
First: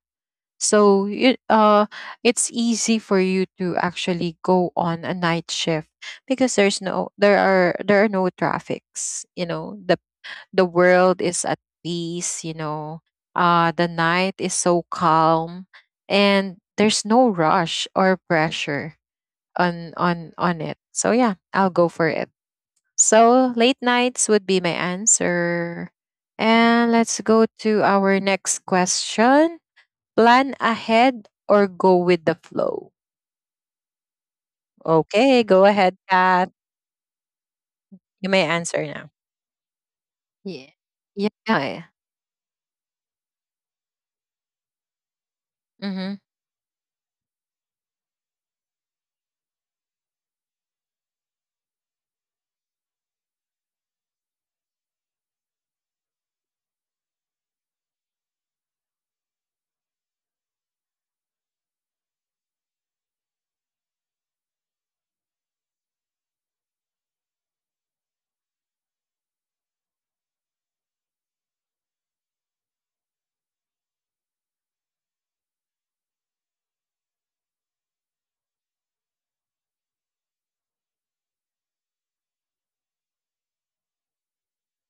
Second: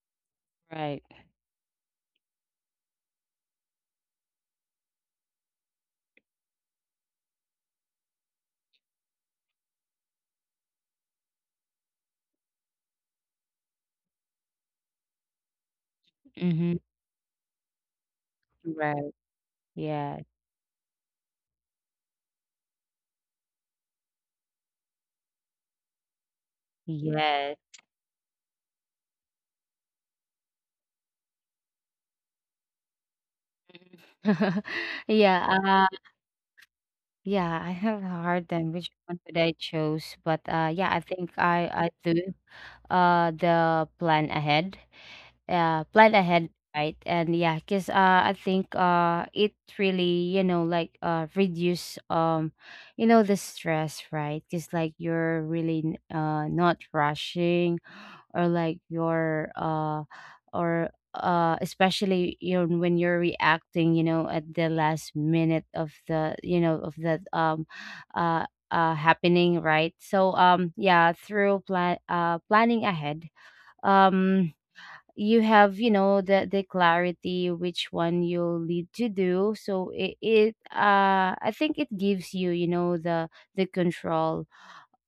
Right. So you, it's easy for you to actually go on a night shift, because there's no, there are, there are no traffics. You know, the world is at peace, you know. The night is so calm, and Mhm. there's no rush or pressure Right. on Yeah. It. So yeah, I'll go for it. So late nights would be my answer. And let's Yes. go to our next question. Plan ahead or go with the flow? Okay, go Yeah. Ahead, Kat. Yeah. I have a You hard may time which answer one now. would I choose, but Yeah. yeah, I think Yeah. I Yeah. do the plan ahead. Yeah, plan Mm-hmm. ahead. Right. And yeah, because I think it really, you know, like reduce you know, the stress, right, because, like, you're really not rushing, or like you're or especially, you know, when you're reacting, you know, at the last minute of the, you know, of that uh happening, right. So yeah, through planning ahead, um you have, you know, the clarity which one you'll need to do. So it I think it gives you, you know, the control.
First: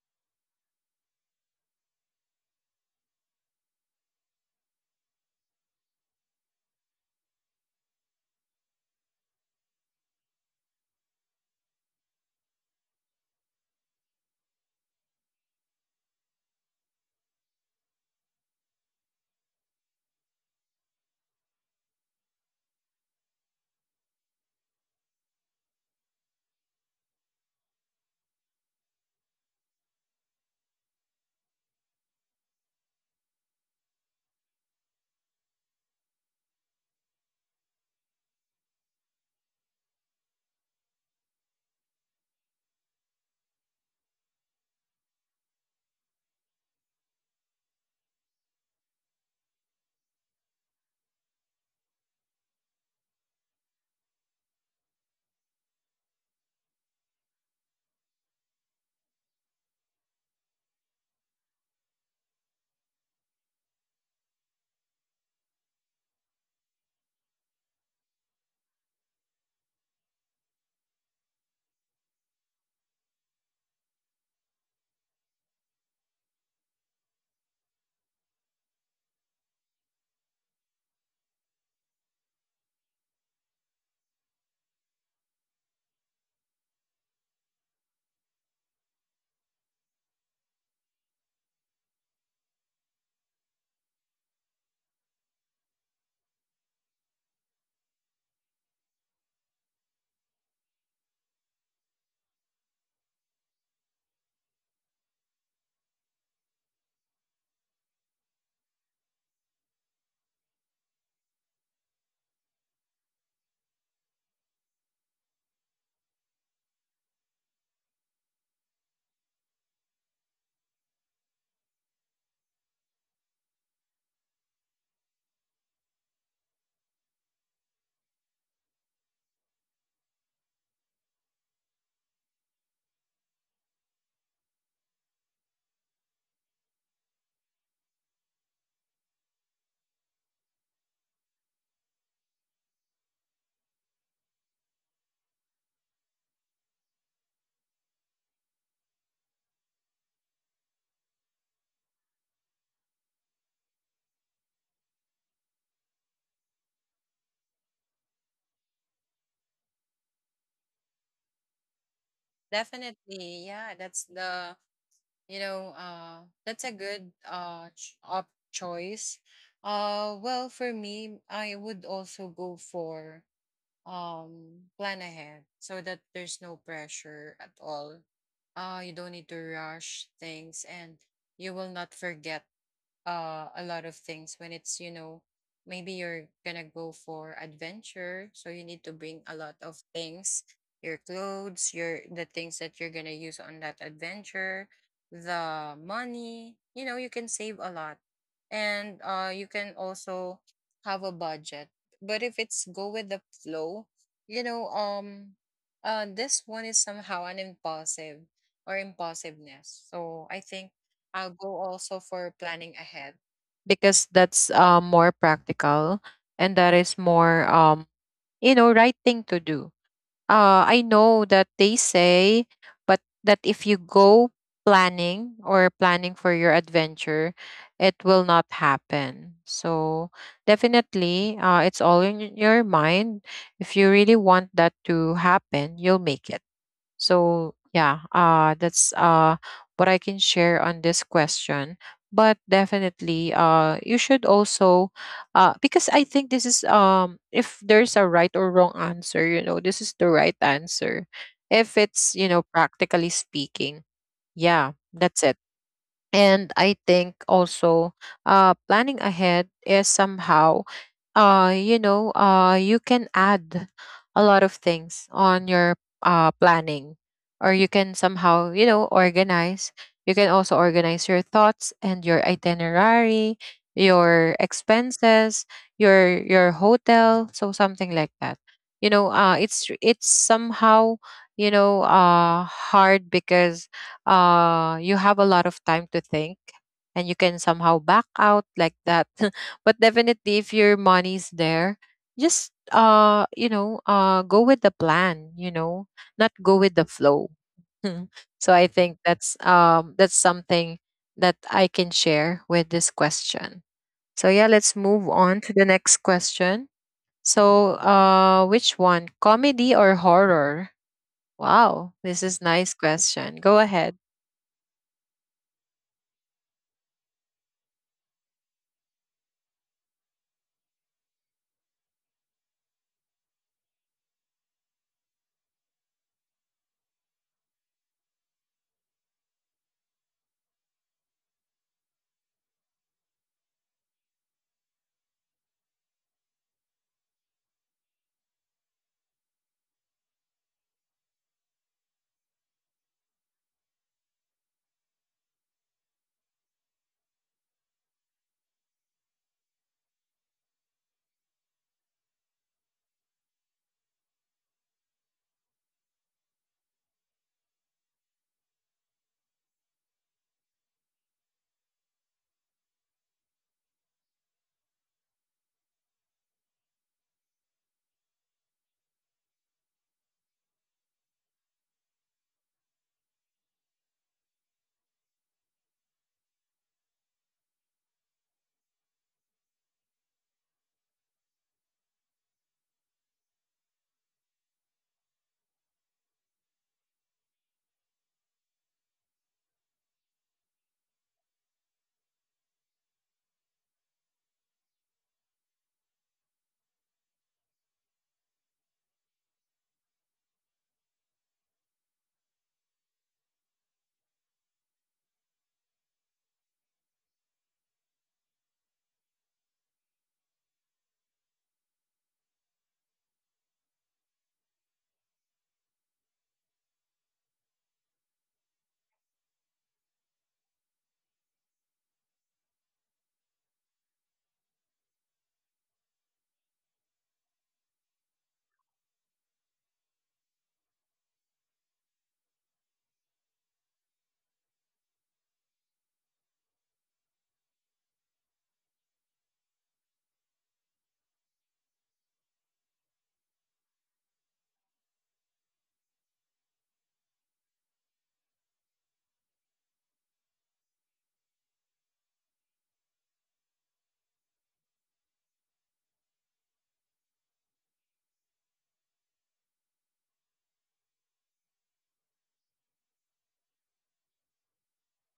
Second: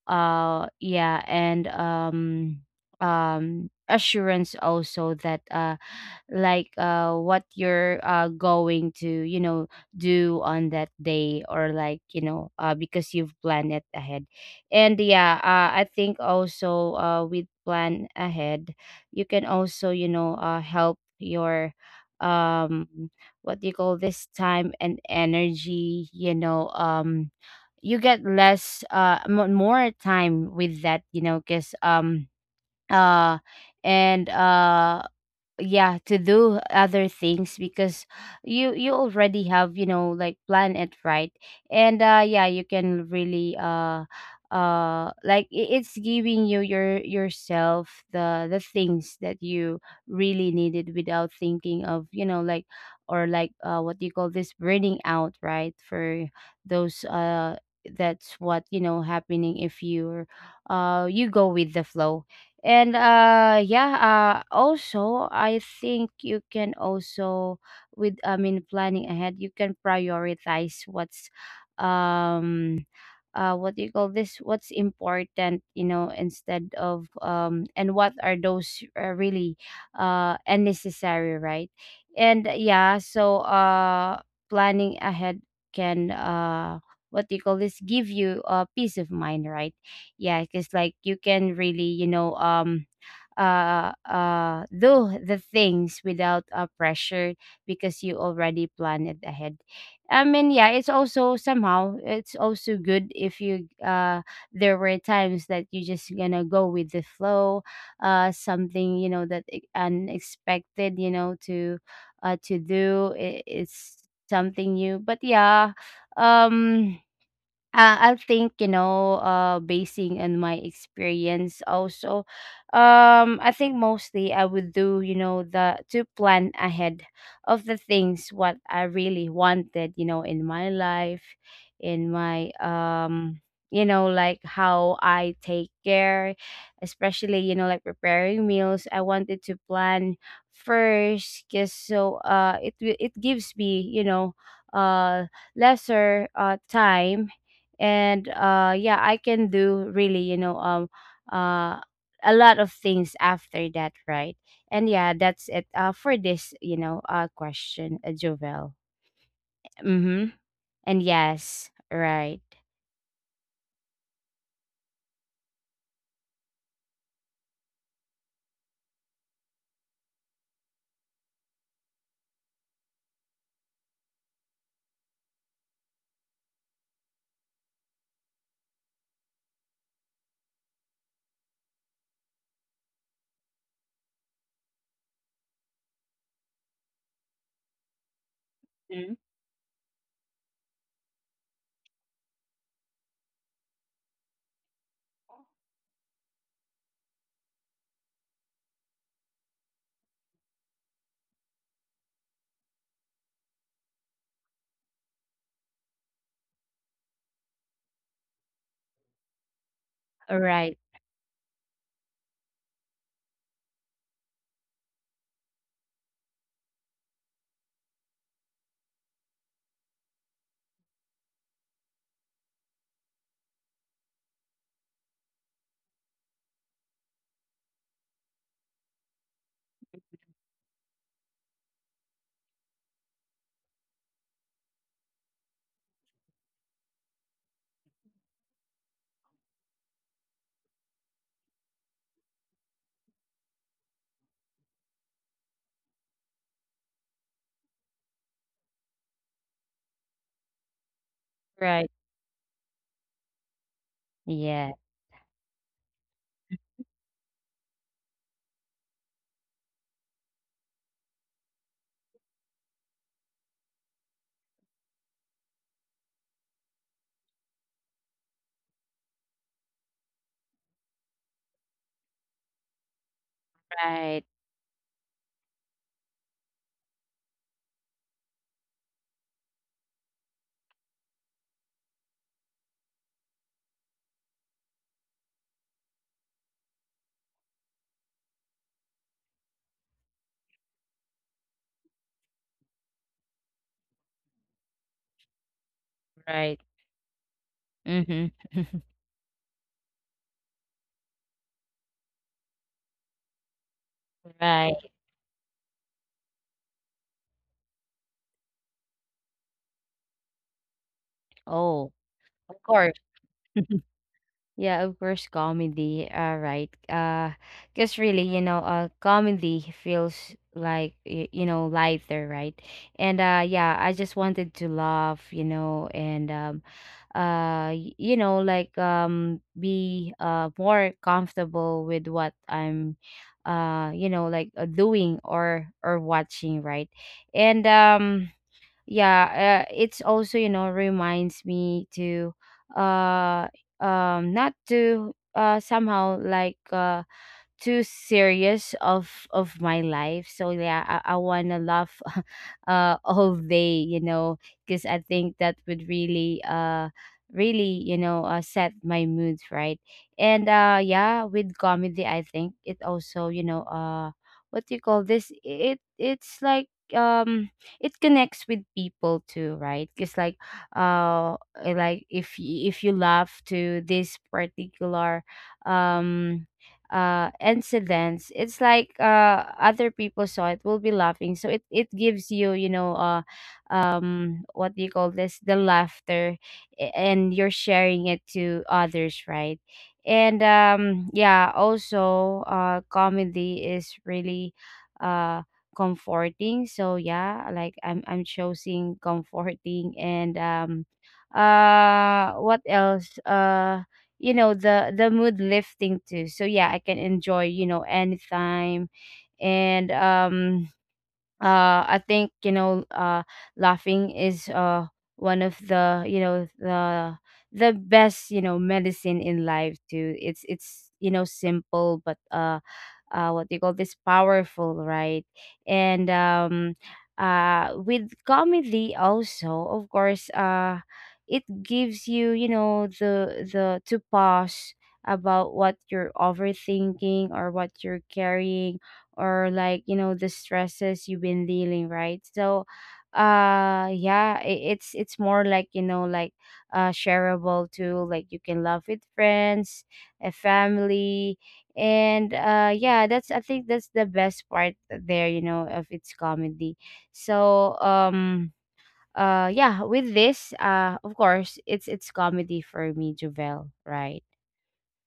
Yeah. And assurance also that like what you're going to, you know, do on that day, or like, you know, because you've planned it ahead. And yeah, I think also with plan ahead, you can also, you know, help your um what do you call this, time and energy, you know. You get less more time with that, you know, because uh and yeah, to do other things, because you already have, you know, like, plan it, right. And yeah, you can really like, it's giving you your yourself the things that you really needed without thinking of, you know, like, or like, what do you call this, burning out, right, for those that's what, you know, happening if you're you go with the flow. And yeah, also, I think you can also with, I mean, planning ahead, you can prioritize what's um what do you call this, what's important, you know, instead of and what are those, really, unnecessary, right. And yeah, so planning ahead can what do you call this, give you a, peace of mind, right. Yeah, because, like, you can really, you know, do the things without, pressure, because you already plan it ahead. I mean, yeah, it's also somehow, it's also good if you, there were times that you just gonna go with the flow, something, you know, that, unexpected, you know, to do. It's something new, but um I think basing on my experience also, I think mostly I would do you know the to plan ahead of the things what I really wanted in my life, in my you know like how I take care, especially like preparing meals. I wanted to plan first, cause it it gives me uh lesser time, and yeah, I can do really, uh a lot of things after that, right? And yeah, that's it for this, question, Jovel. Mm-hmm. And yes, right. Definitely. Yeah. That's the you know that's a good ch- op choice. Well, for me I would also go for plan ahead so that there's no pressure at all. You don't need to rush things, and you will not forget a lot of things when it's you know maybe you're gonna go for adventure, so you need to Hmm. bring a lot of things, your clothes, your the things that you're gonna use on that adventure, the money. You know, you can save a lot, and you can also have a budget. But if it's go with the flow, you know um this one is somehow an impulsive or impulsiveness, so I think Right. I'll go also for planning ahead, because that's more practical, and that is more, you know, right thing to do. I know that they say, but that if you go planning or planning for your adventure, it will not happen. So definitely, it's all in your mind. If you really want that to happen, you'll make it. So yeah, that's what I can share on this question. But definitely, you should also, because I think this is, if there's a right or wrong answer, you know, this is the right answer. If Right. it's, you know, practically speaking, yeah, Yeah. that's it. And I think also, planning ahead is somehow, you know, you can add a lot of things on your planning, or you can somehow, you know, organize. You can also organize your thoughts and your itinerary, Right. your expenses, your hotel, so something like that. You know, it's somehow, you know, hard because you have a lot of time to think and you can somehow back out like that. But definitely, if your money's there, just, you know, go with the plan, you know, not go Right. with the flow. Mm-hmm. So I think that's, that's something that I can share with this question. So yeah, let's Right. move on to the next question. So which one, comedy or horror? Wow, Oh, this is of nice course. question. Go ahead. Yeah, of course, comedy. Right. Because really, comedy feels like you know, lighter, right? And yeah, I just wanted to laugh, you know. You know, like, be more comfortable with what I'm, you know, like, doing or watching, right? And yeah, it's also, you know, reminds me to uh not to somehow like too serious of my life. So yeah, I want to laugh all day, you know, because I think that would really really, set my mood right. And yeah, with comedy, I think it also, what do you call this, it it's like, um it connects with people too, right? It's like, uh like if if you laugh to this particular, um incidents, it's like other people saw it will be laughing, so it gives you, you know what do you call this, the laughter, and you're sharing it to others, right? and yeah, also comedy is really uh comforting. So yeah, like I'm choosing comforting. And what else? You know, the mood lifting too. So yeah, I can enjoy, you know, anytime. And I think, laughing is one of the, you know, the best, you know, medicine in life too. It's, you know, simple but what do you call this, powerful, right? and with comedy also, of course, it gives you, you know, the to pause about what you're overthinking or what you're carrying, or like, you know, the stresses you've been dealing, right? So yeah, it's more like, you know, like shareable too. Like you can laugh with friends, a family. And yeah, that's, I think, that's the best part there, you know, of its comedy. so um yeah, with this of course, it's comedy for me, Jovel, right?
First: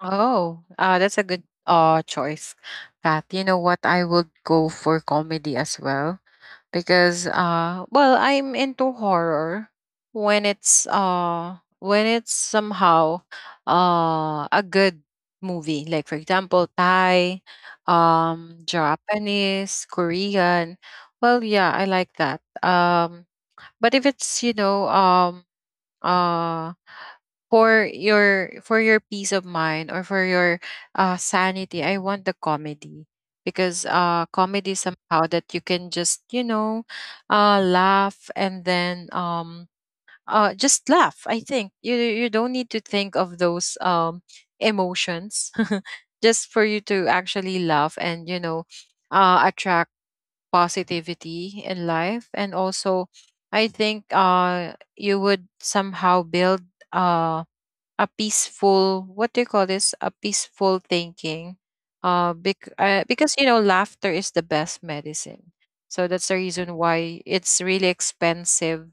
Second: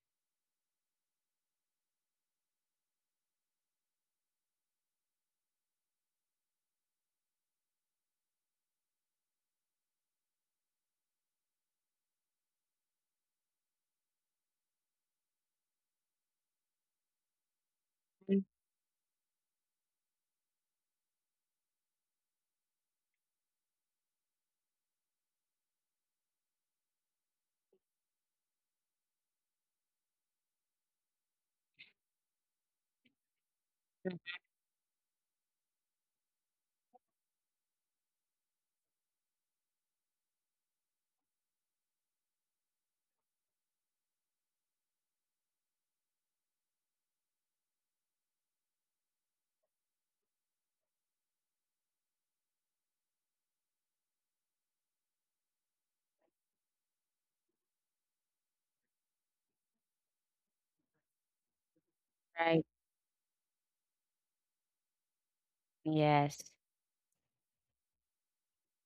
Oh, that's a good choice, Kat. You know what? I would go for comedy as well, because well, I'm into horror when it's somehow a good movie. Like for example, Thai, Mm. Japanese, Korean. Well, yeah, I like that. But if it's you know uh for your peace of mind or for your sanity, I want the comedy, because comedy somehow that you can just, you know, laugh, and then just laugh. I think you don't need to think of those, emotions. Just for you to actually laugh, and you know, attract positivity in life. And also, I think you would somehow build uh a peaceful, what do you call this, a peaceful thinking, Right. Because you know, laughter is the best medicine. So that's the Yes. reason why it's really expensive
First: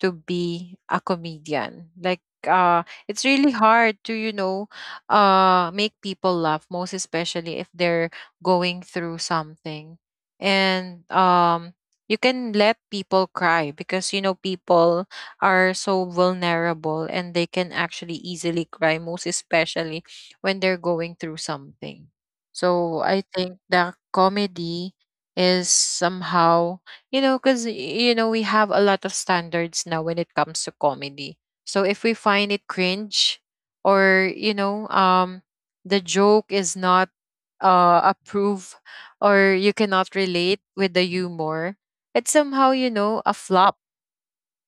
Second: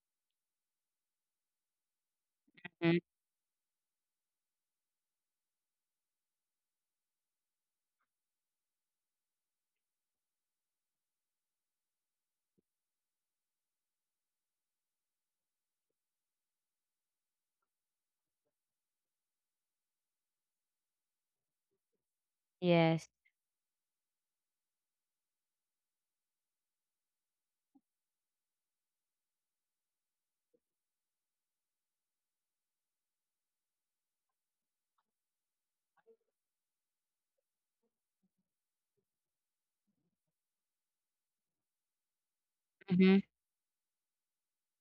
to be a comedian, like uh Mhm. it's really hard to, you know, make people laugh, most especially if they're going through something. And you can let people cry, because you know, people are so vulnerable and they can actually easily cry, most especially when they're going through something. So Yes. I think that comedy is somehow, you know, because you know, we have a lot of standards now when it comes to comedy. So if we find it cringe, or, you know, the joke is not approved, or you cannot relate with the humor, it's somehow, you Hmm. know, a flop,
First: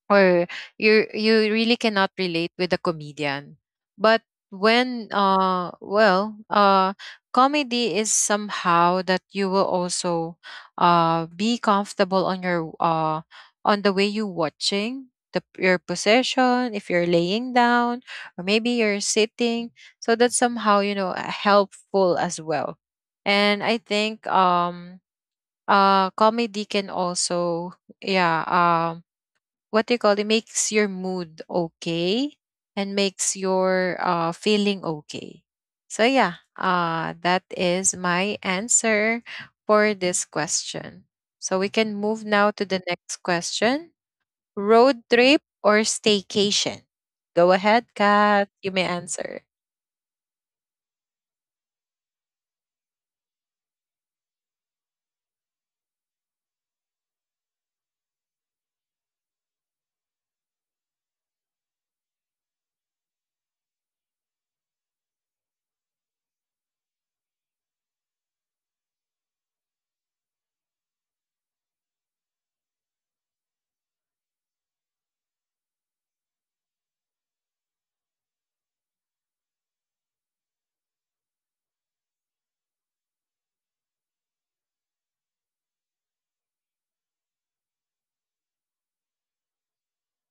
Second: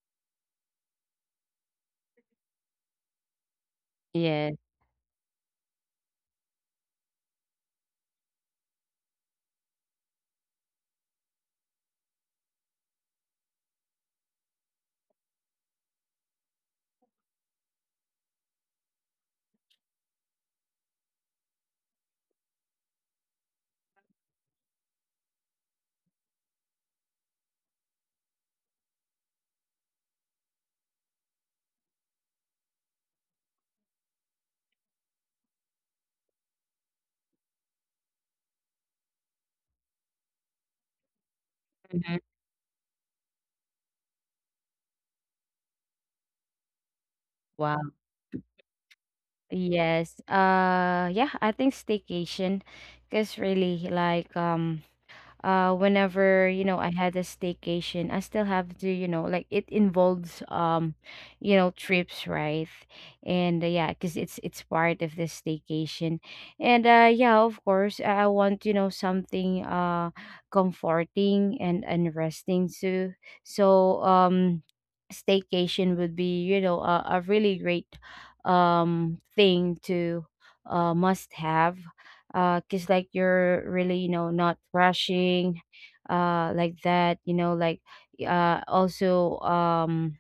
or you really cannot relate with a comedian. But Yes. when comedy is somehow that you will also be comfortable on your on the way you watching the your position, if you're laying down or maybe you're sitting, so that's somehow, you know, helpful as well. And I think, comedy can also, yeah, what do you call it, makes your mood okay and makes your feeling okay. So yeah, that is my answer for this question. So we can move Hmm. now to the next question. Road trip or staycation? Go ahead, Wow. Kat, you may answer. Yes. Yeah, I think staycation, cuz really, like whenever, you know, I had a staycation, I still have to, you know, like, it involves you know, trips, right? And yeah, because it's part of this staycation. And yeah, of course, I want, you know, something comforting and resting too. so um staycation would be, you know, a really great thing to must have, because like you're really, you know, not rushing like that, you know, like also, um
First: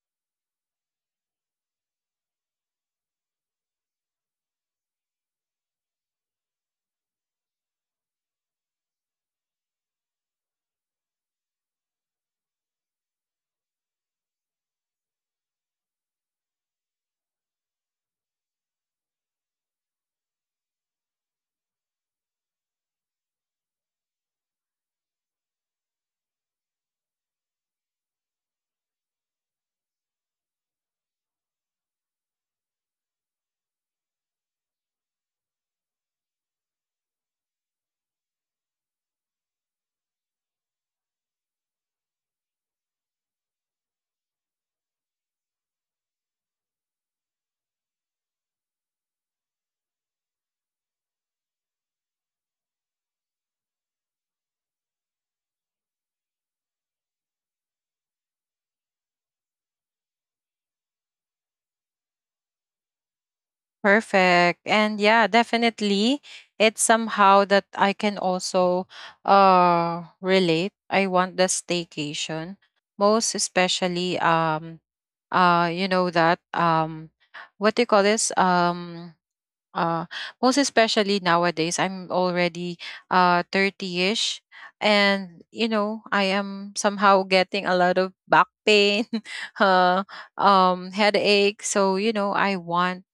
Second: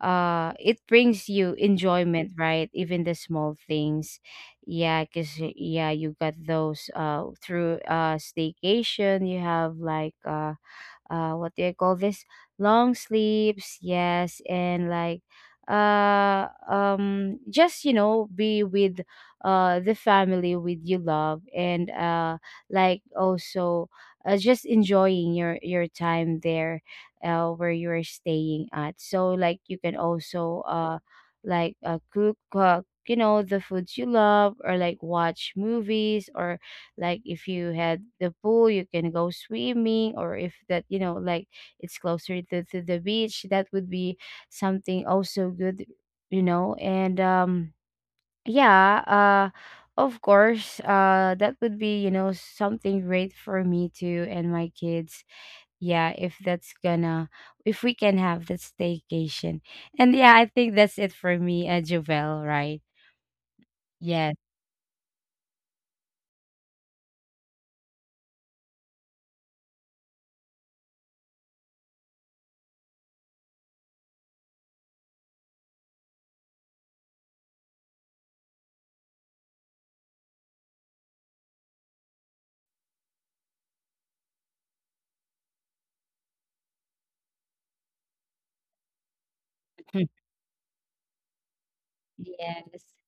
uh it brings you enjoyment, right, even the small things. Yeah, because, yeah, you got those through staycation. You have like, what do I call this, long sleeps, yes, and like, just, you know, be with the family with you love, and like also just enjoying your time there, where you're staying at, so like you can also like cook, you know, the foods you love, or like watch movies, or like if you had the pool, you can go swimming, or if that, you know, like, it's closer to the beach, that would be something also good, you know. And yeah, uh of course, that would be, you know, something great for me too and my kids. Yeah, if that's gonna, if we can have that staycation. And yeah, I think that's it for me, Jovel, right? Yes. Perfect. And yeah, definitely it's somehow that I can also relate. I want the staycation. Most especially, you know that, what do you call this? Uh most especially nowadays, I'm already 30ish, and you know, I am somehow getting a lot of back pain uh headache. So you know, I Yes. want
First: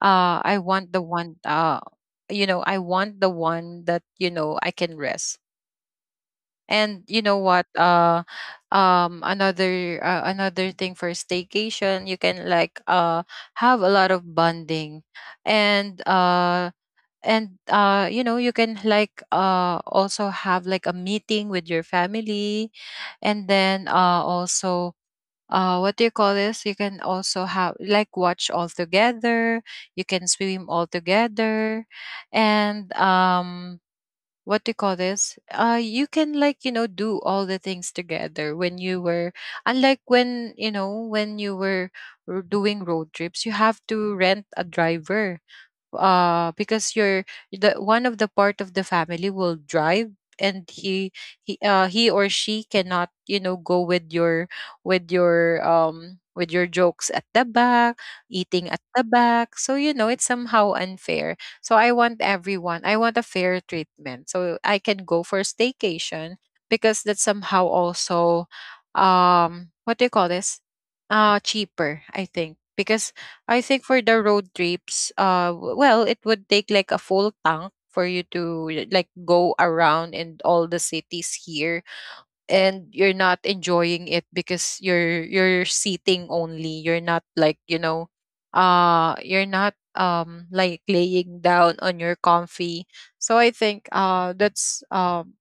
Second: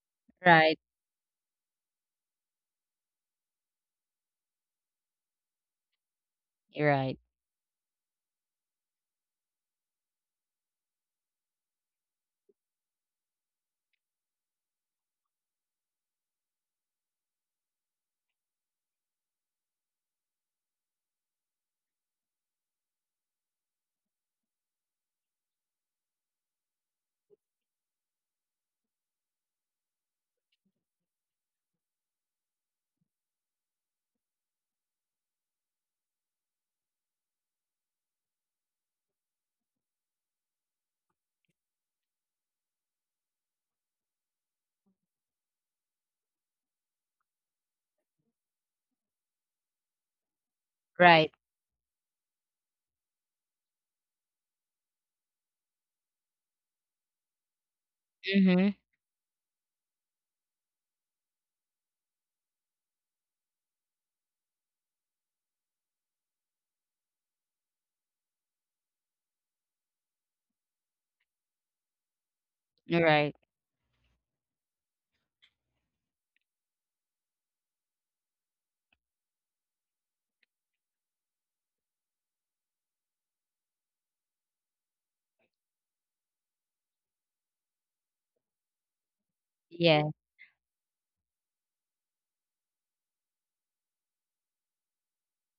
uh i Right. want the one, you know, I want the one that, you know, I can rest. And Right. you know what, another, another thing for staycation, you can like have a lot of bonding. And uh and uh you know, you can like also have like a meeting with your family, and then also what do you call this, you can also have like watch all together, you can swim all together. And what do you call this, you can like, you know, do all the things together, when you were, unlike when, you know, when you were doing road trips, you have to rent a driver, because you're the one of the part of the family will drive, and he Right. he uh he or she cannot, you know, go with your, with your, with your jokes at the back, eating Hmm. at the back. So you know, it's somehow unfair. So I want everyone, I want a fair treatment, so I can go for staycation, because that's somehow also, what do you call this, cheaper, I think, because Right. I think for the road trips, well, it would take like a full tank for you to like go around in all the cities here, and you're not enjoying it because you're seating only. You're not like, you know, you're not, Yeah, like laying down on your comfy. So I think that's,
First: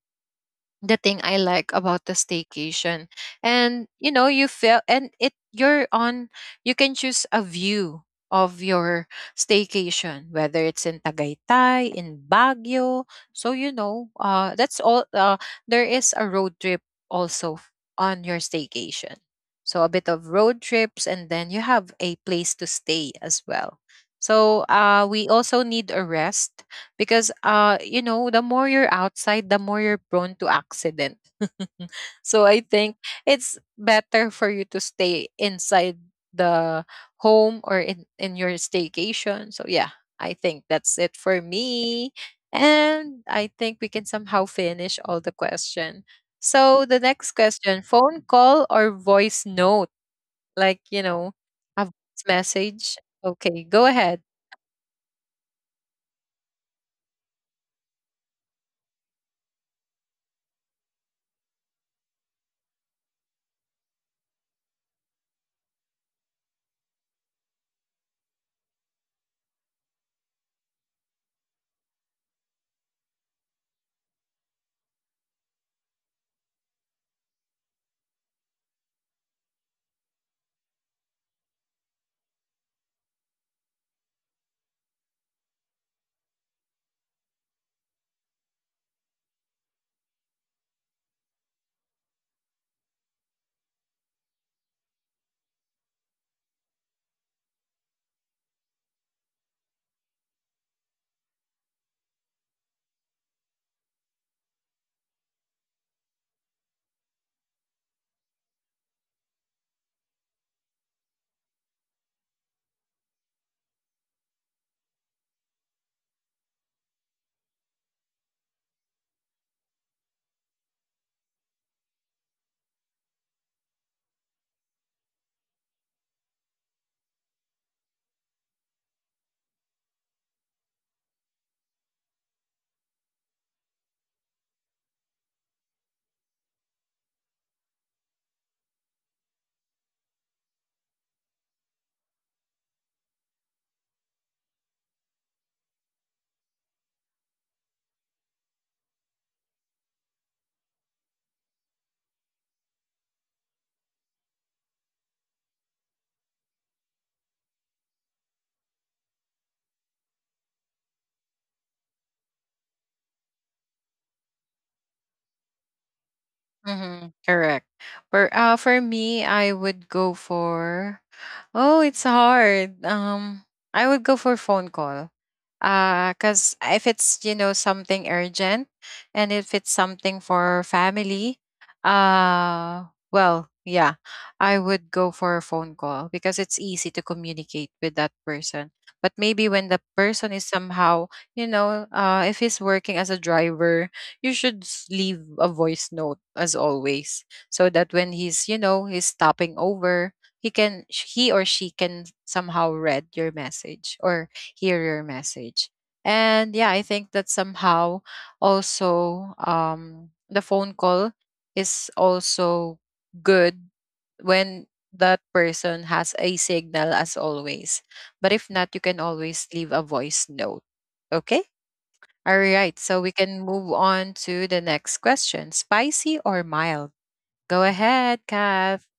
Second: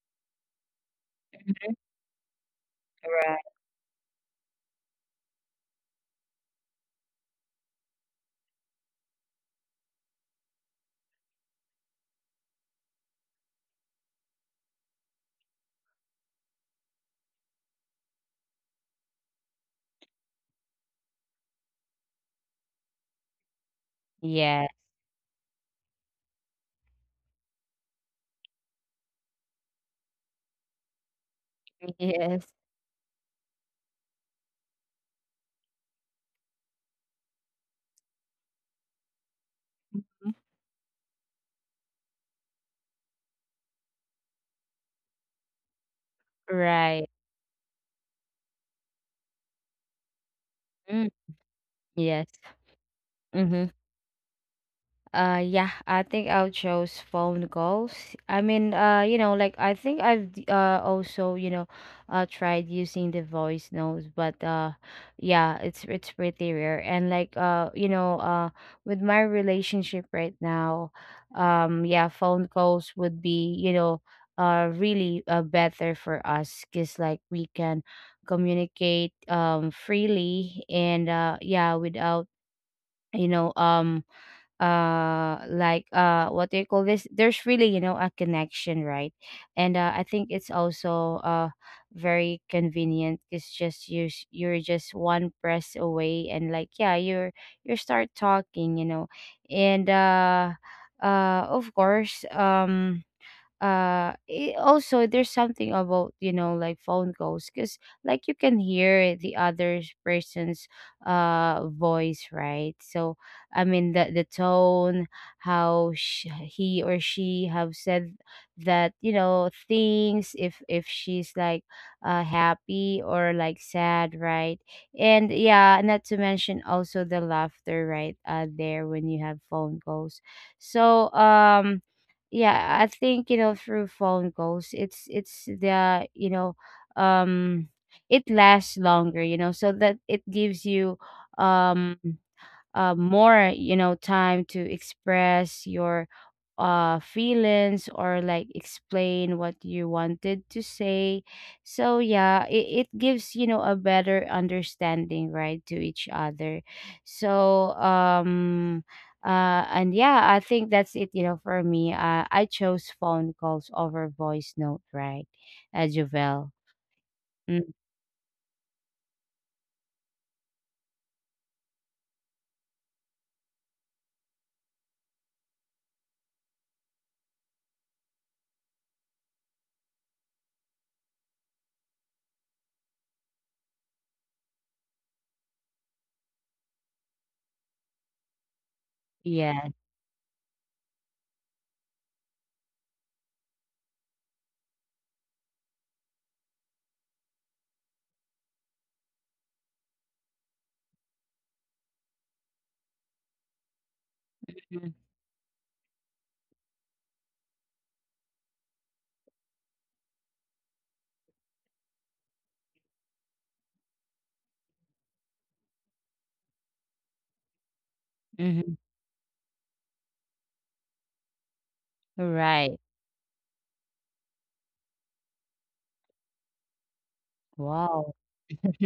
the thing I like about the staycation. right. And you know, you feel, and it, you're on, you can choose a view of your staycation, whether it's in Tagaytay, in Baguio. So you know, that's all, there is a road trip also on your staycation. So a bit of road trips and then you have a place to stay as well. So Yeah. We also need a rest, because you know, the more you're outside, the more you're prone to accident. So I Yes. think it's better for you to stay inside the home, or in your staycation. So yeah, I Mhm. think that's it for me. And I think we can somehow finish all the question. So the Right. next question, phone call or voice note, like you Mm, know, a voice yes. message. Okay, Mhm. go ahead. Yeah, I think I'll choose phone calls. I mean, you know, like, I think I've also, you know, tried using the voice notes, but yeah, it's pretty rare. And like, you know, with my relationship right now, yeah, phone calls would be, you know, really better for us, cause like we can communicate freely. And yeah, without, you know, like what do you call this, there's really, you know, a connection, right? And I think it's also very convenient. It's just you, you're just one press away, and like, yeah, you're, you start talking, you know. And of course, also, there's something about, you know, like phone calls, because like, you can hear the other person's voice, right? So I mean, the tone, how he or she have said that, you know, things, if she's like happy or like sad, right? And yeah, not to mention also the laughter, right, there when you have phone calls. so um yeah, I think, you know, through phone calls, it's the, you know, um it lasts longer, you know, so that it gives you, um more, you know, time to express your feelings, or like explain what you wanted to say. So yeah, it gives, you know, a better understanding, right, to each other. so um and yeah, I think that's it, you know, for me, I chose phone calls over voice note, right? Jovel. Mm-hmm, correct. Mm, For me, I would go for, oh, it's hard. I would go for phone call. Cause if it's, you know, something urgent, and if it's something for family, uh, well, yeah, I would go for a phone call because it's easy to communicate with that person. But maybe when yeah. the person is somehow, you know, if he's working as a driver, you should leave a voice note as always, so that when he's, you know, he's stopping over, he can he or she can somehow read your message, or hear your message. And yeah, I think that somehow also, the phone call is also good when that person has a signal as always. But if not, you Mm-hmm. can always leave a voice note. Okay, all right, Right. so we can move on to the next question. Spicy or mild? Go ahead, Wow. Kath,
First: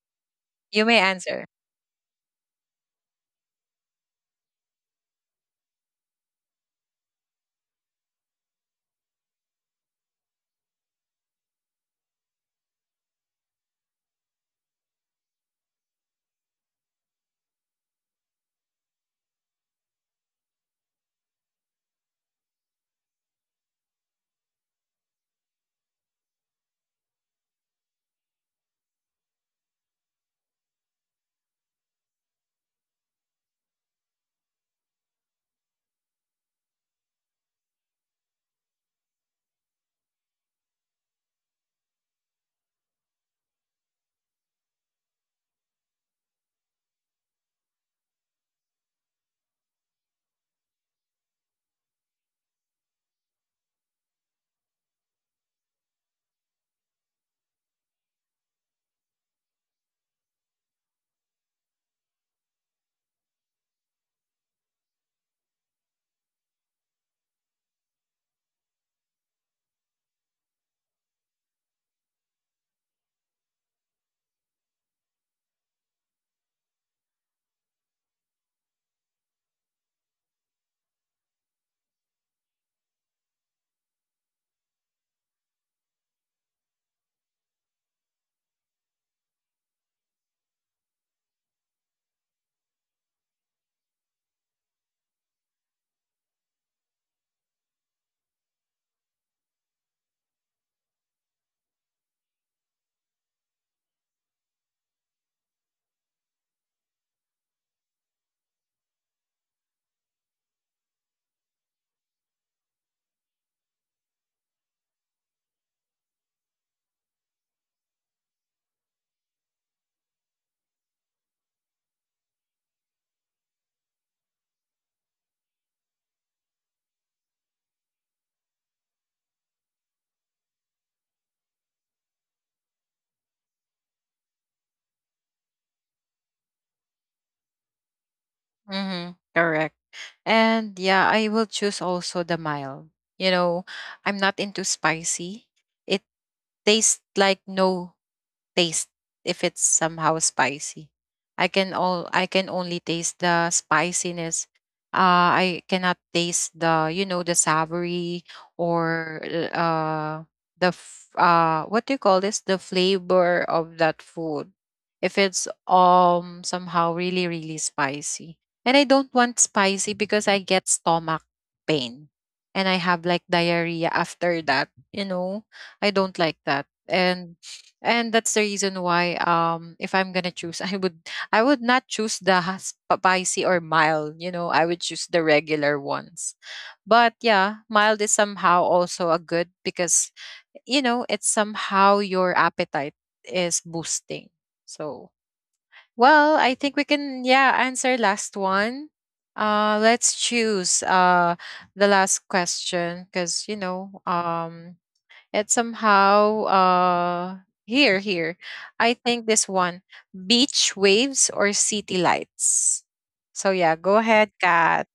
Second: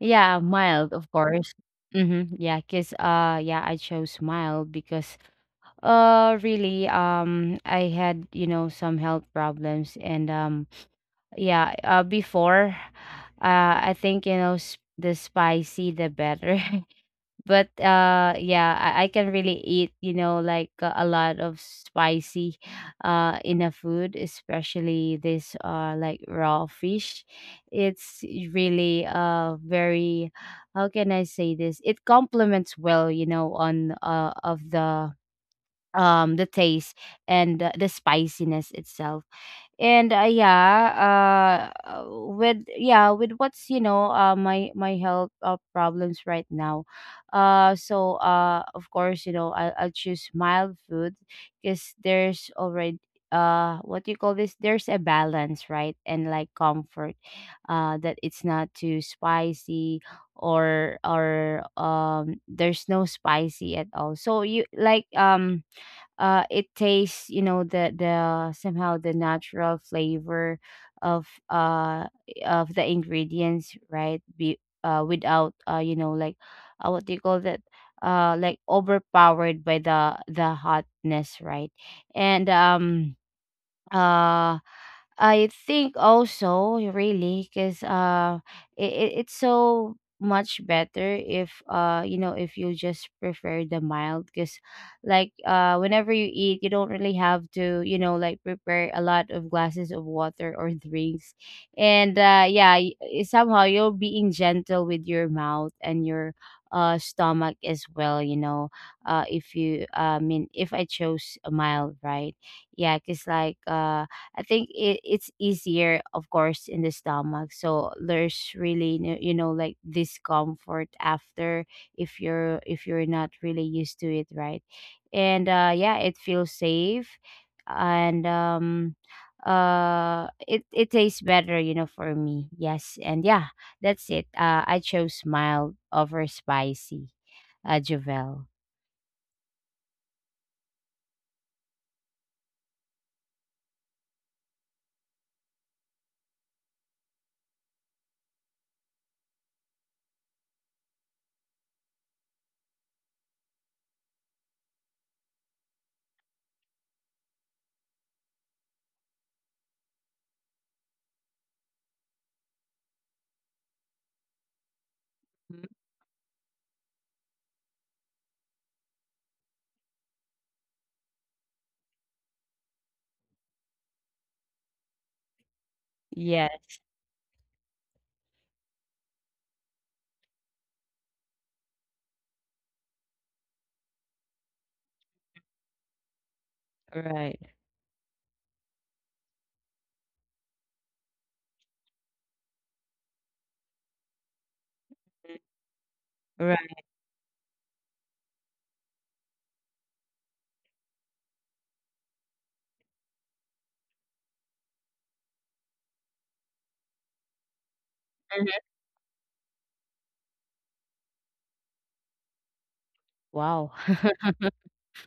Yeah, you mild, may of answer. course. Mm-hmm. Yeah, cause yeah, I chose mild because really I had, you know, some health problems, and yeah, before I think, you know, s the spicy the better. But yeah, I can really eat, you know, like, a lot of spicy in a food, especially this like raw fish. It's really very, how can I say this, it complements well, you know, on of the taste, and the spiciness itself. And yeah, with, yeah, with what's, you know, my my health problems right now. So of course, you know, I'll choose mild food, because there's already what do you call this, there's a balance, right, and like comfort, that it's not too spicy, or there's no spicy at all. So you like, it tastes, you know, the, somehow the natural flavor of uh of the ingredients, right, be without, you know, like, what do you call that, like overpowered by the hotness, right? and uh, I think also, really, because it it's so much better if, you know, if you just prefer the mild, because like, whenever you eat, you don't really have to, you know, like, prepare a lot of glasses of water or drinks. And yeah, somehow you're being gentle with your mouth and your stomach as well, you know. If you I mean, if I chose a mild, right, yeah, because like, I think it's easier, of course, in the stomach, so there's really no, you know, like, discomfort after, if you're, if you're not really used to it, right? And yeah, it feels safe. And it it tastes better, you know, for me, yes. And yeah, that's it, I chose mild over spicy, Javel. Mm-hmm, correct. And yeah, I will choose also the mild. You know, I'm not into spicy. It tastes like no taste if it's somehow spicy. I can only taste the spiciness. Uh, I cannot taste the, you know, the savory, or uh what do you call this, the flavor of that food, if it's, Mhm. Somehow really really spicy. And I don't want spicy because I get stomach pain, and I have like diarrhea after that, you know, I don't like Yeah. that. And that's the reason why, if I'm gonna choose, I would, I would not choose the spicy or mild, you know, I would choose the regular ones. But Right. yeah, mild is somehow also a good, because you know, it's somehow your appetite is boosting. So well, I think we Right. can, yeah, answer last one. Let's choose the last question, because you know, it's somehow here. Mhm. I think this one, beach waves or city lights. So Wow. yeah, go ahead, Kat.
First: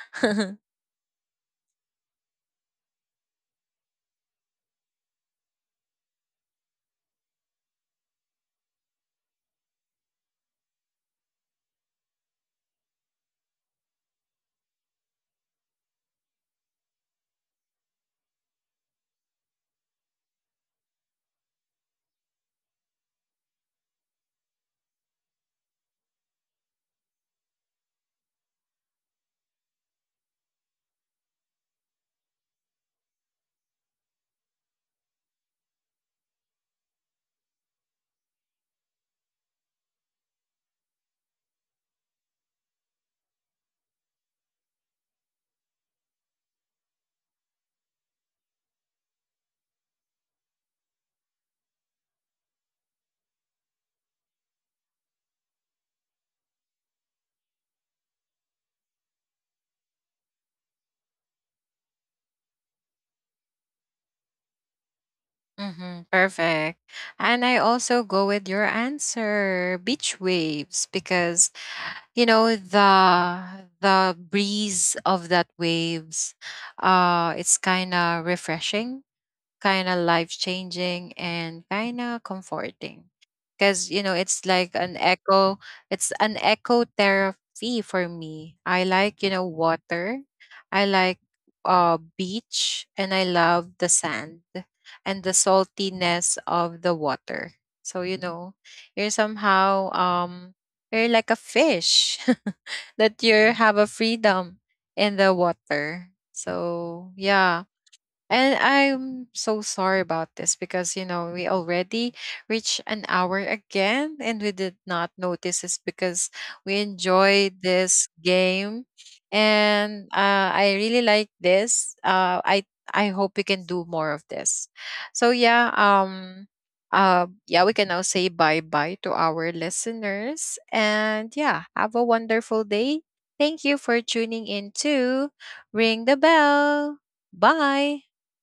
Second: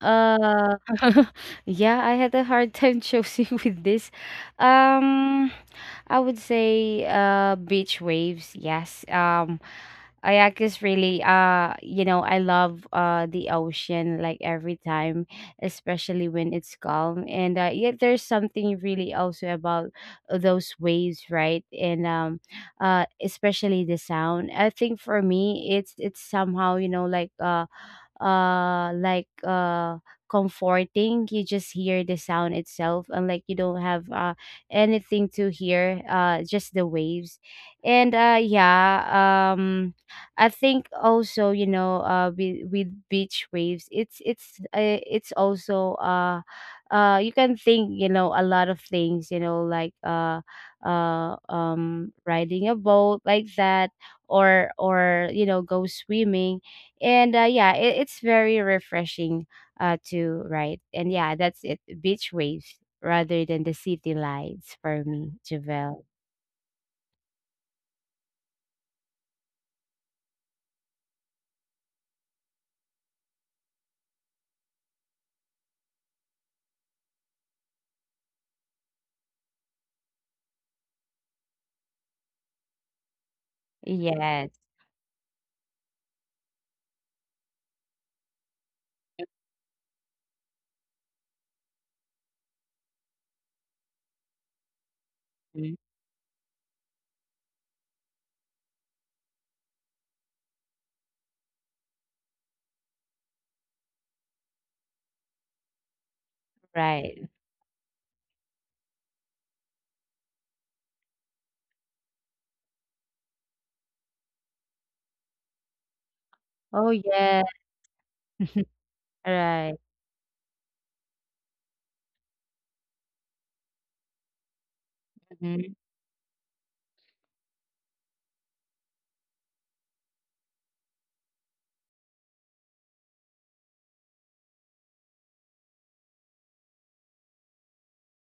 Uh, yeah, I had a hard time choosing with this. Um, I would say beach waves, yes. Kayak is really, you know, I love the ocean, like, every time, especially when it's calm. And yeah, there's something really also about those waves, right? And especially the sound. I think for me, it's somehow, you know, like, like comforting. You just hear the sound itself, and like, you don't have anything to hear, just the waves. And yeah, um I think also, you know, with beach waves, it's also you can think, you know, a lot of things, you know, like, riding a boat like that, or, you know, go swimming. And yeah, it's very refreshing to write. And yeah, that's it, beach waves rather than the city lights for me, Mm-hmm, Javel. perfect. And I also go with your answer, beach waves, because you know, the breeze of that waves, it's kind of refreshing, kind of life changing, and kind of comforting, because you know, it's Yes. like an echo, it's an echo therapy for me. I like, you know, water, I like beach, and I love the sand, and the Mhm. saltiness of the water. So you know, you're somehow, you're like a fish that you have a freedom in the water. So Right. yeah, and I'm so sorry about this because, you know, we already reached an hour again, and we did not notice this because we Oh enjoy yeah. this game. Right. And I really like this. I hope we can do more of this. So yeah, yeah, we can now say bye-bye to our listeners. And yeah, have a wonderful day. Thank you for tuning in to Ring the Bell. Bye.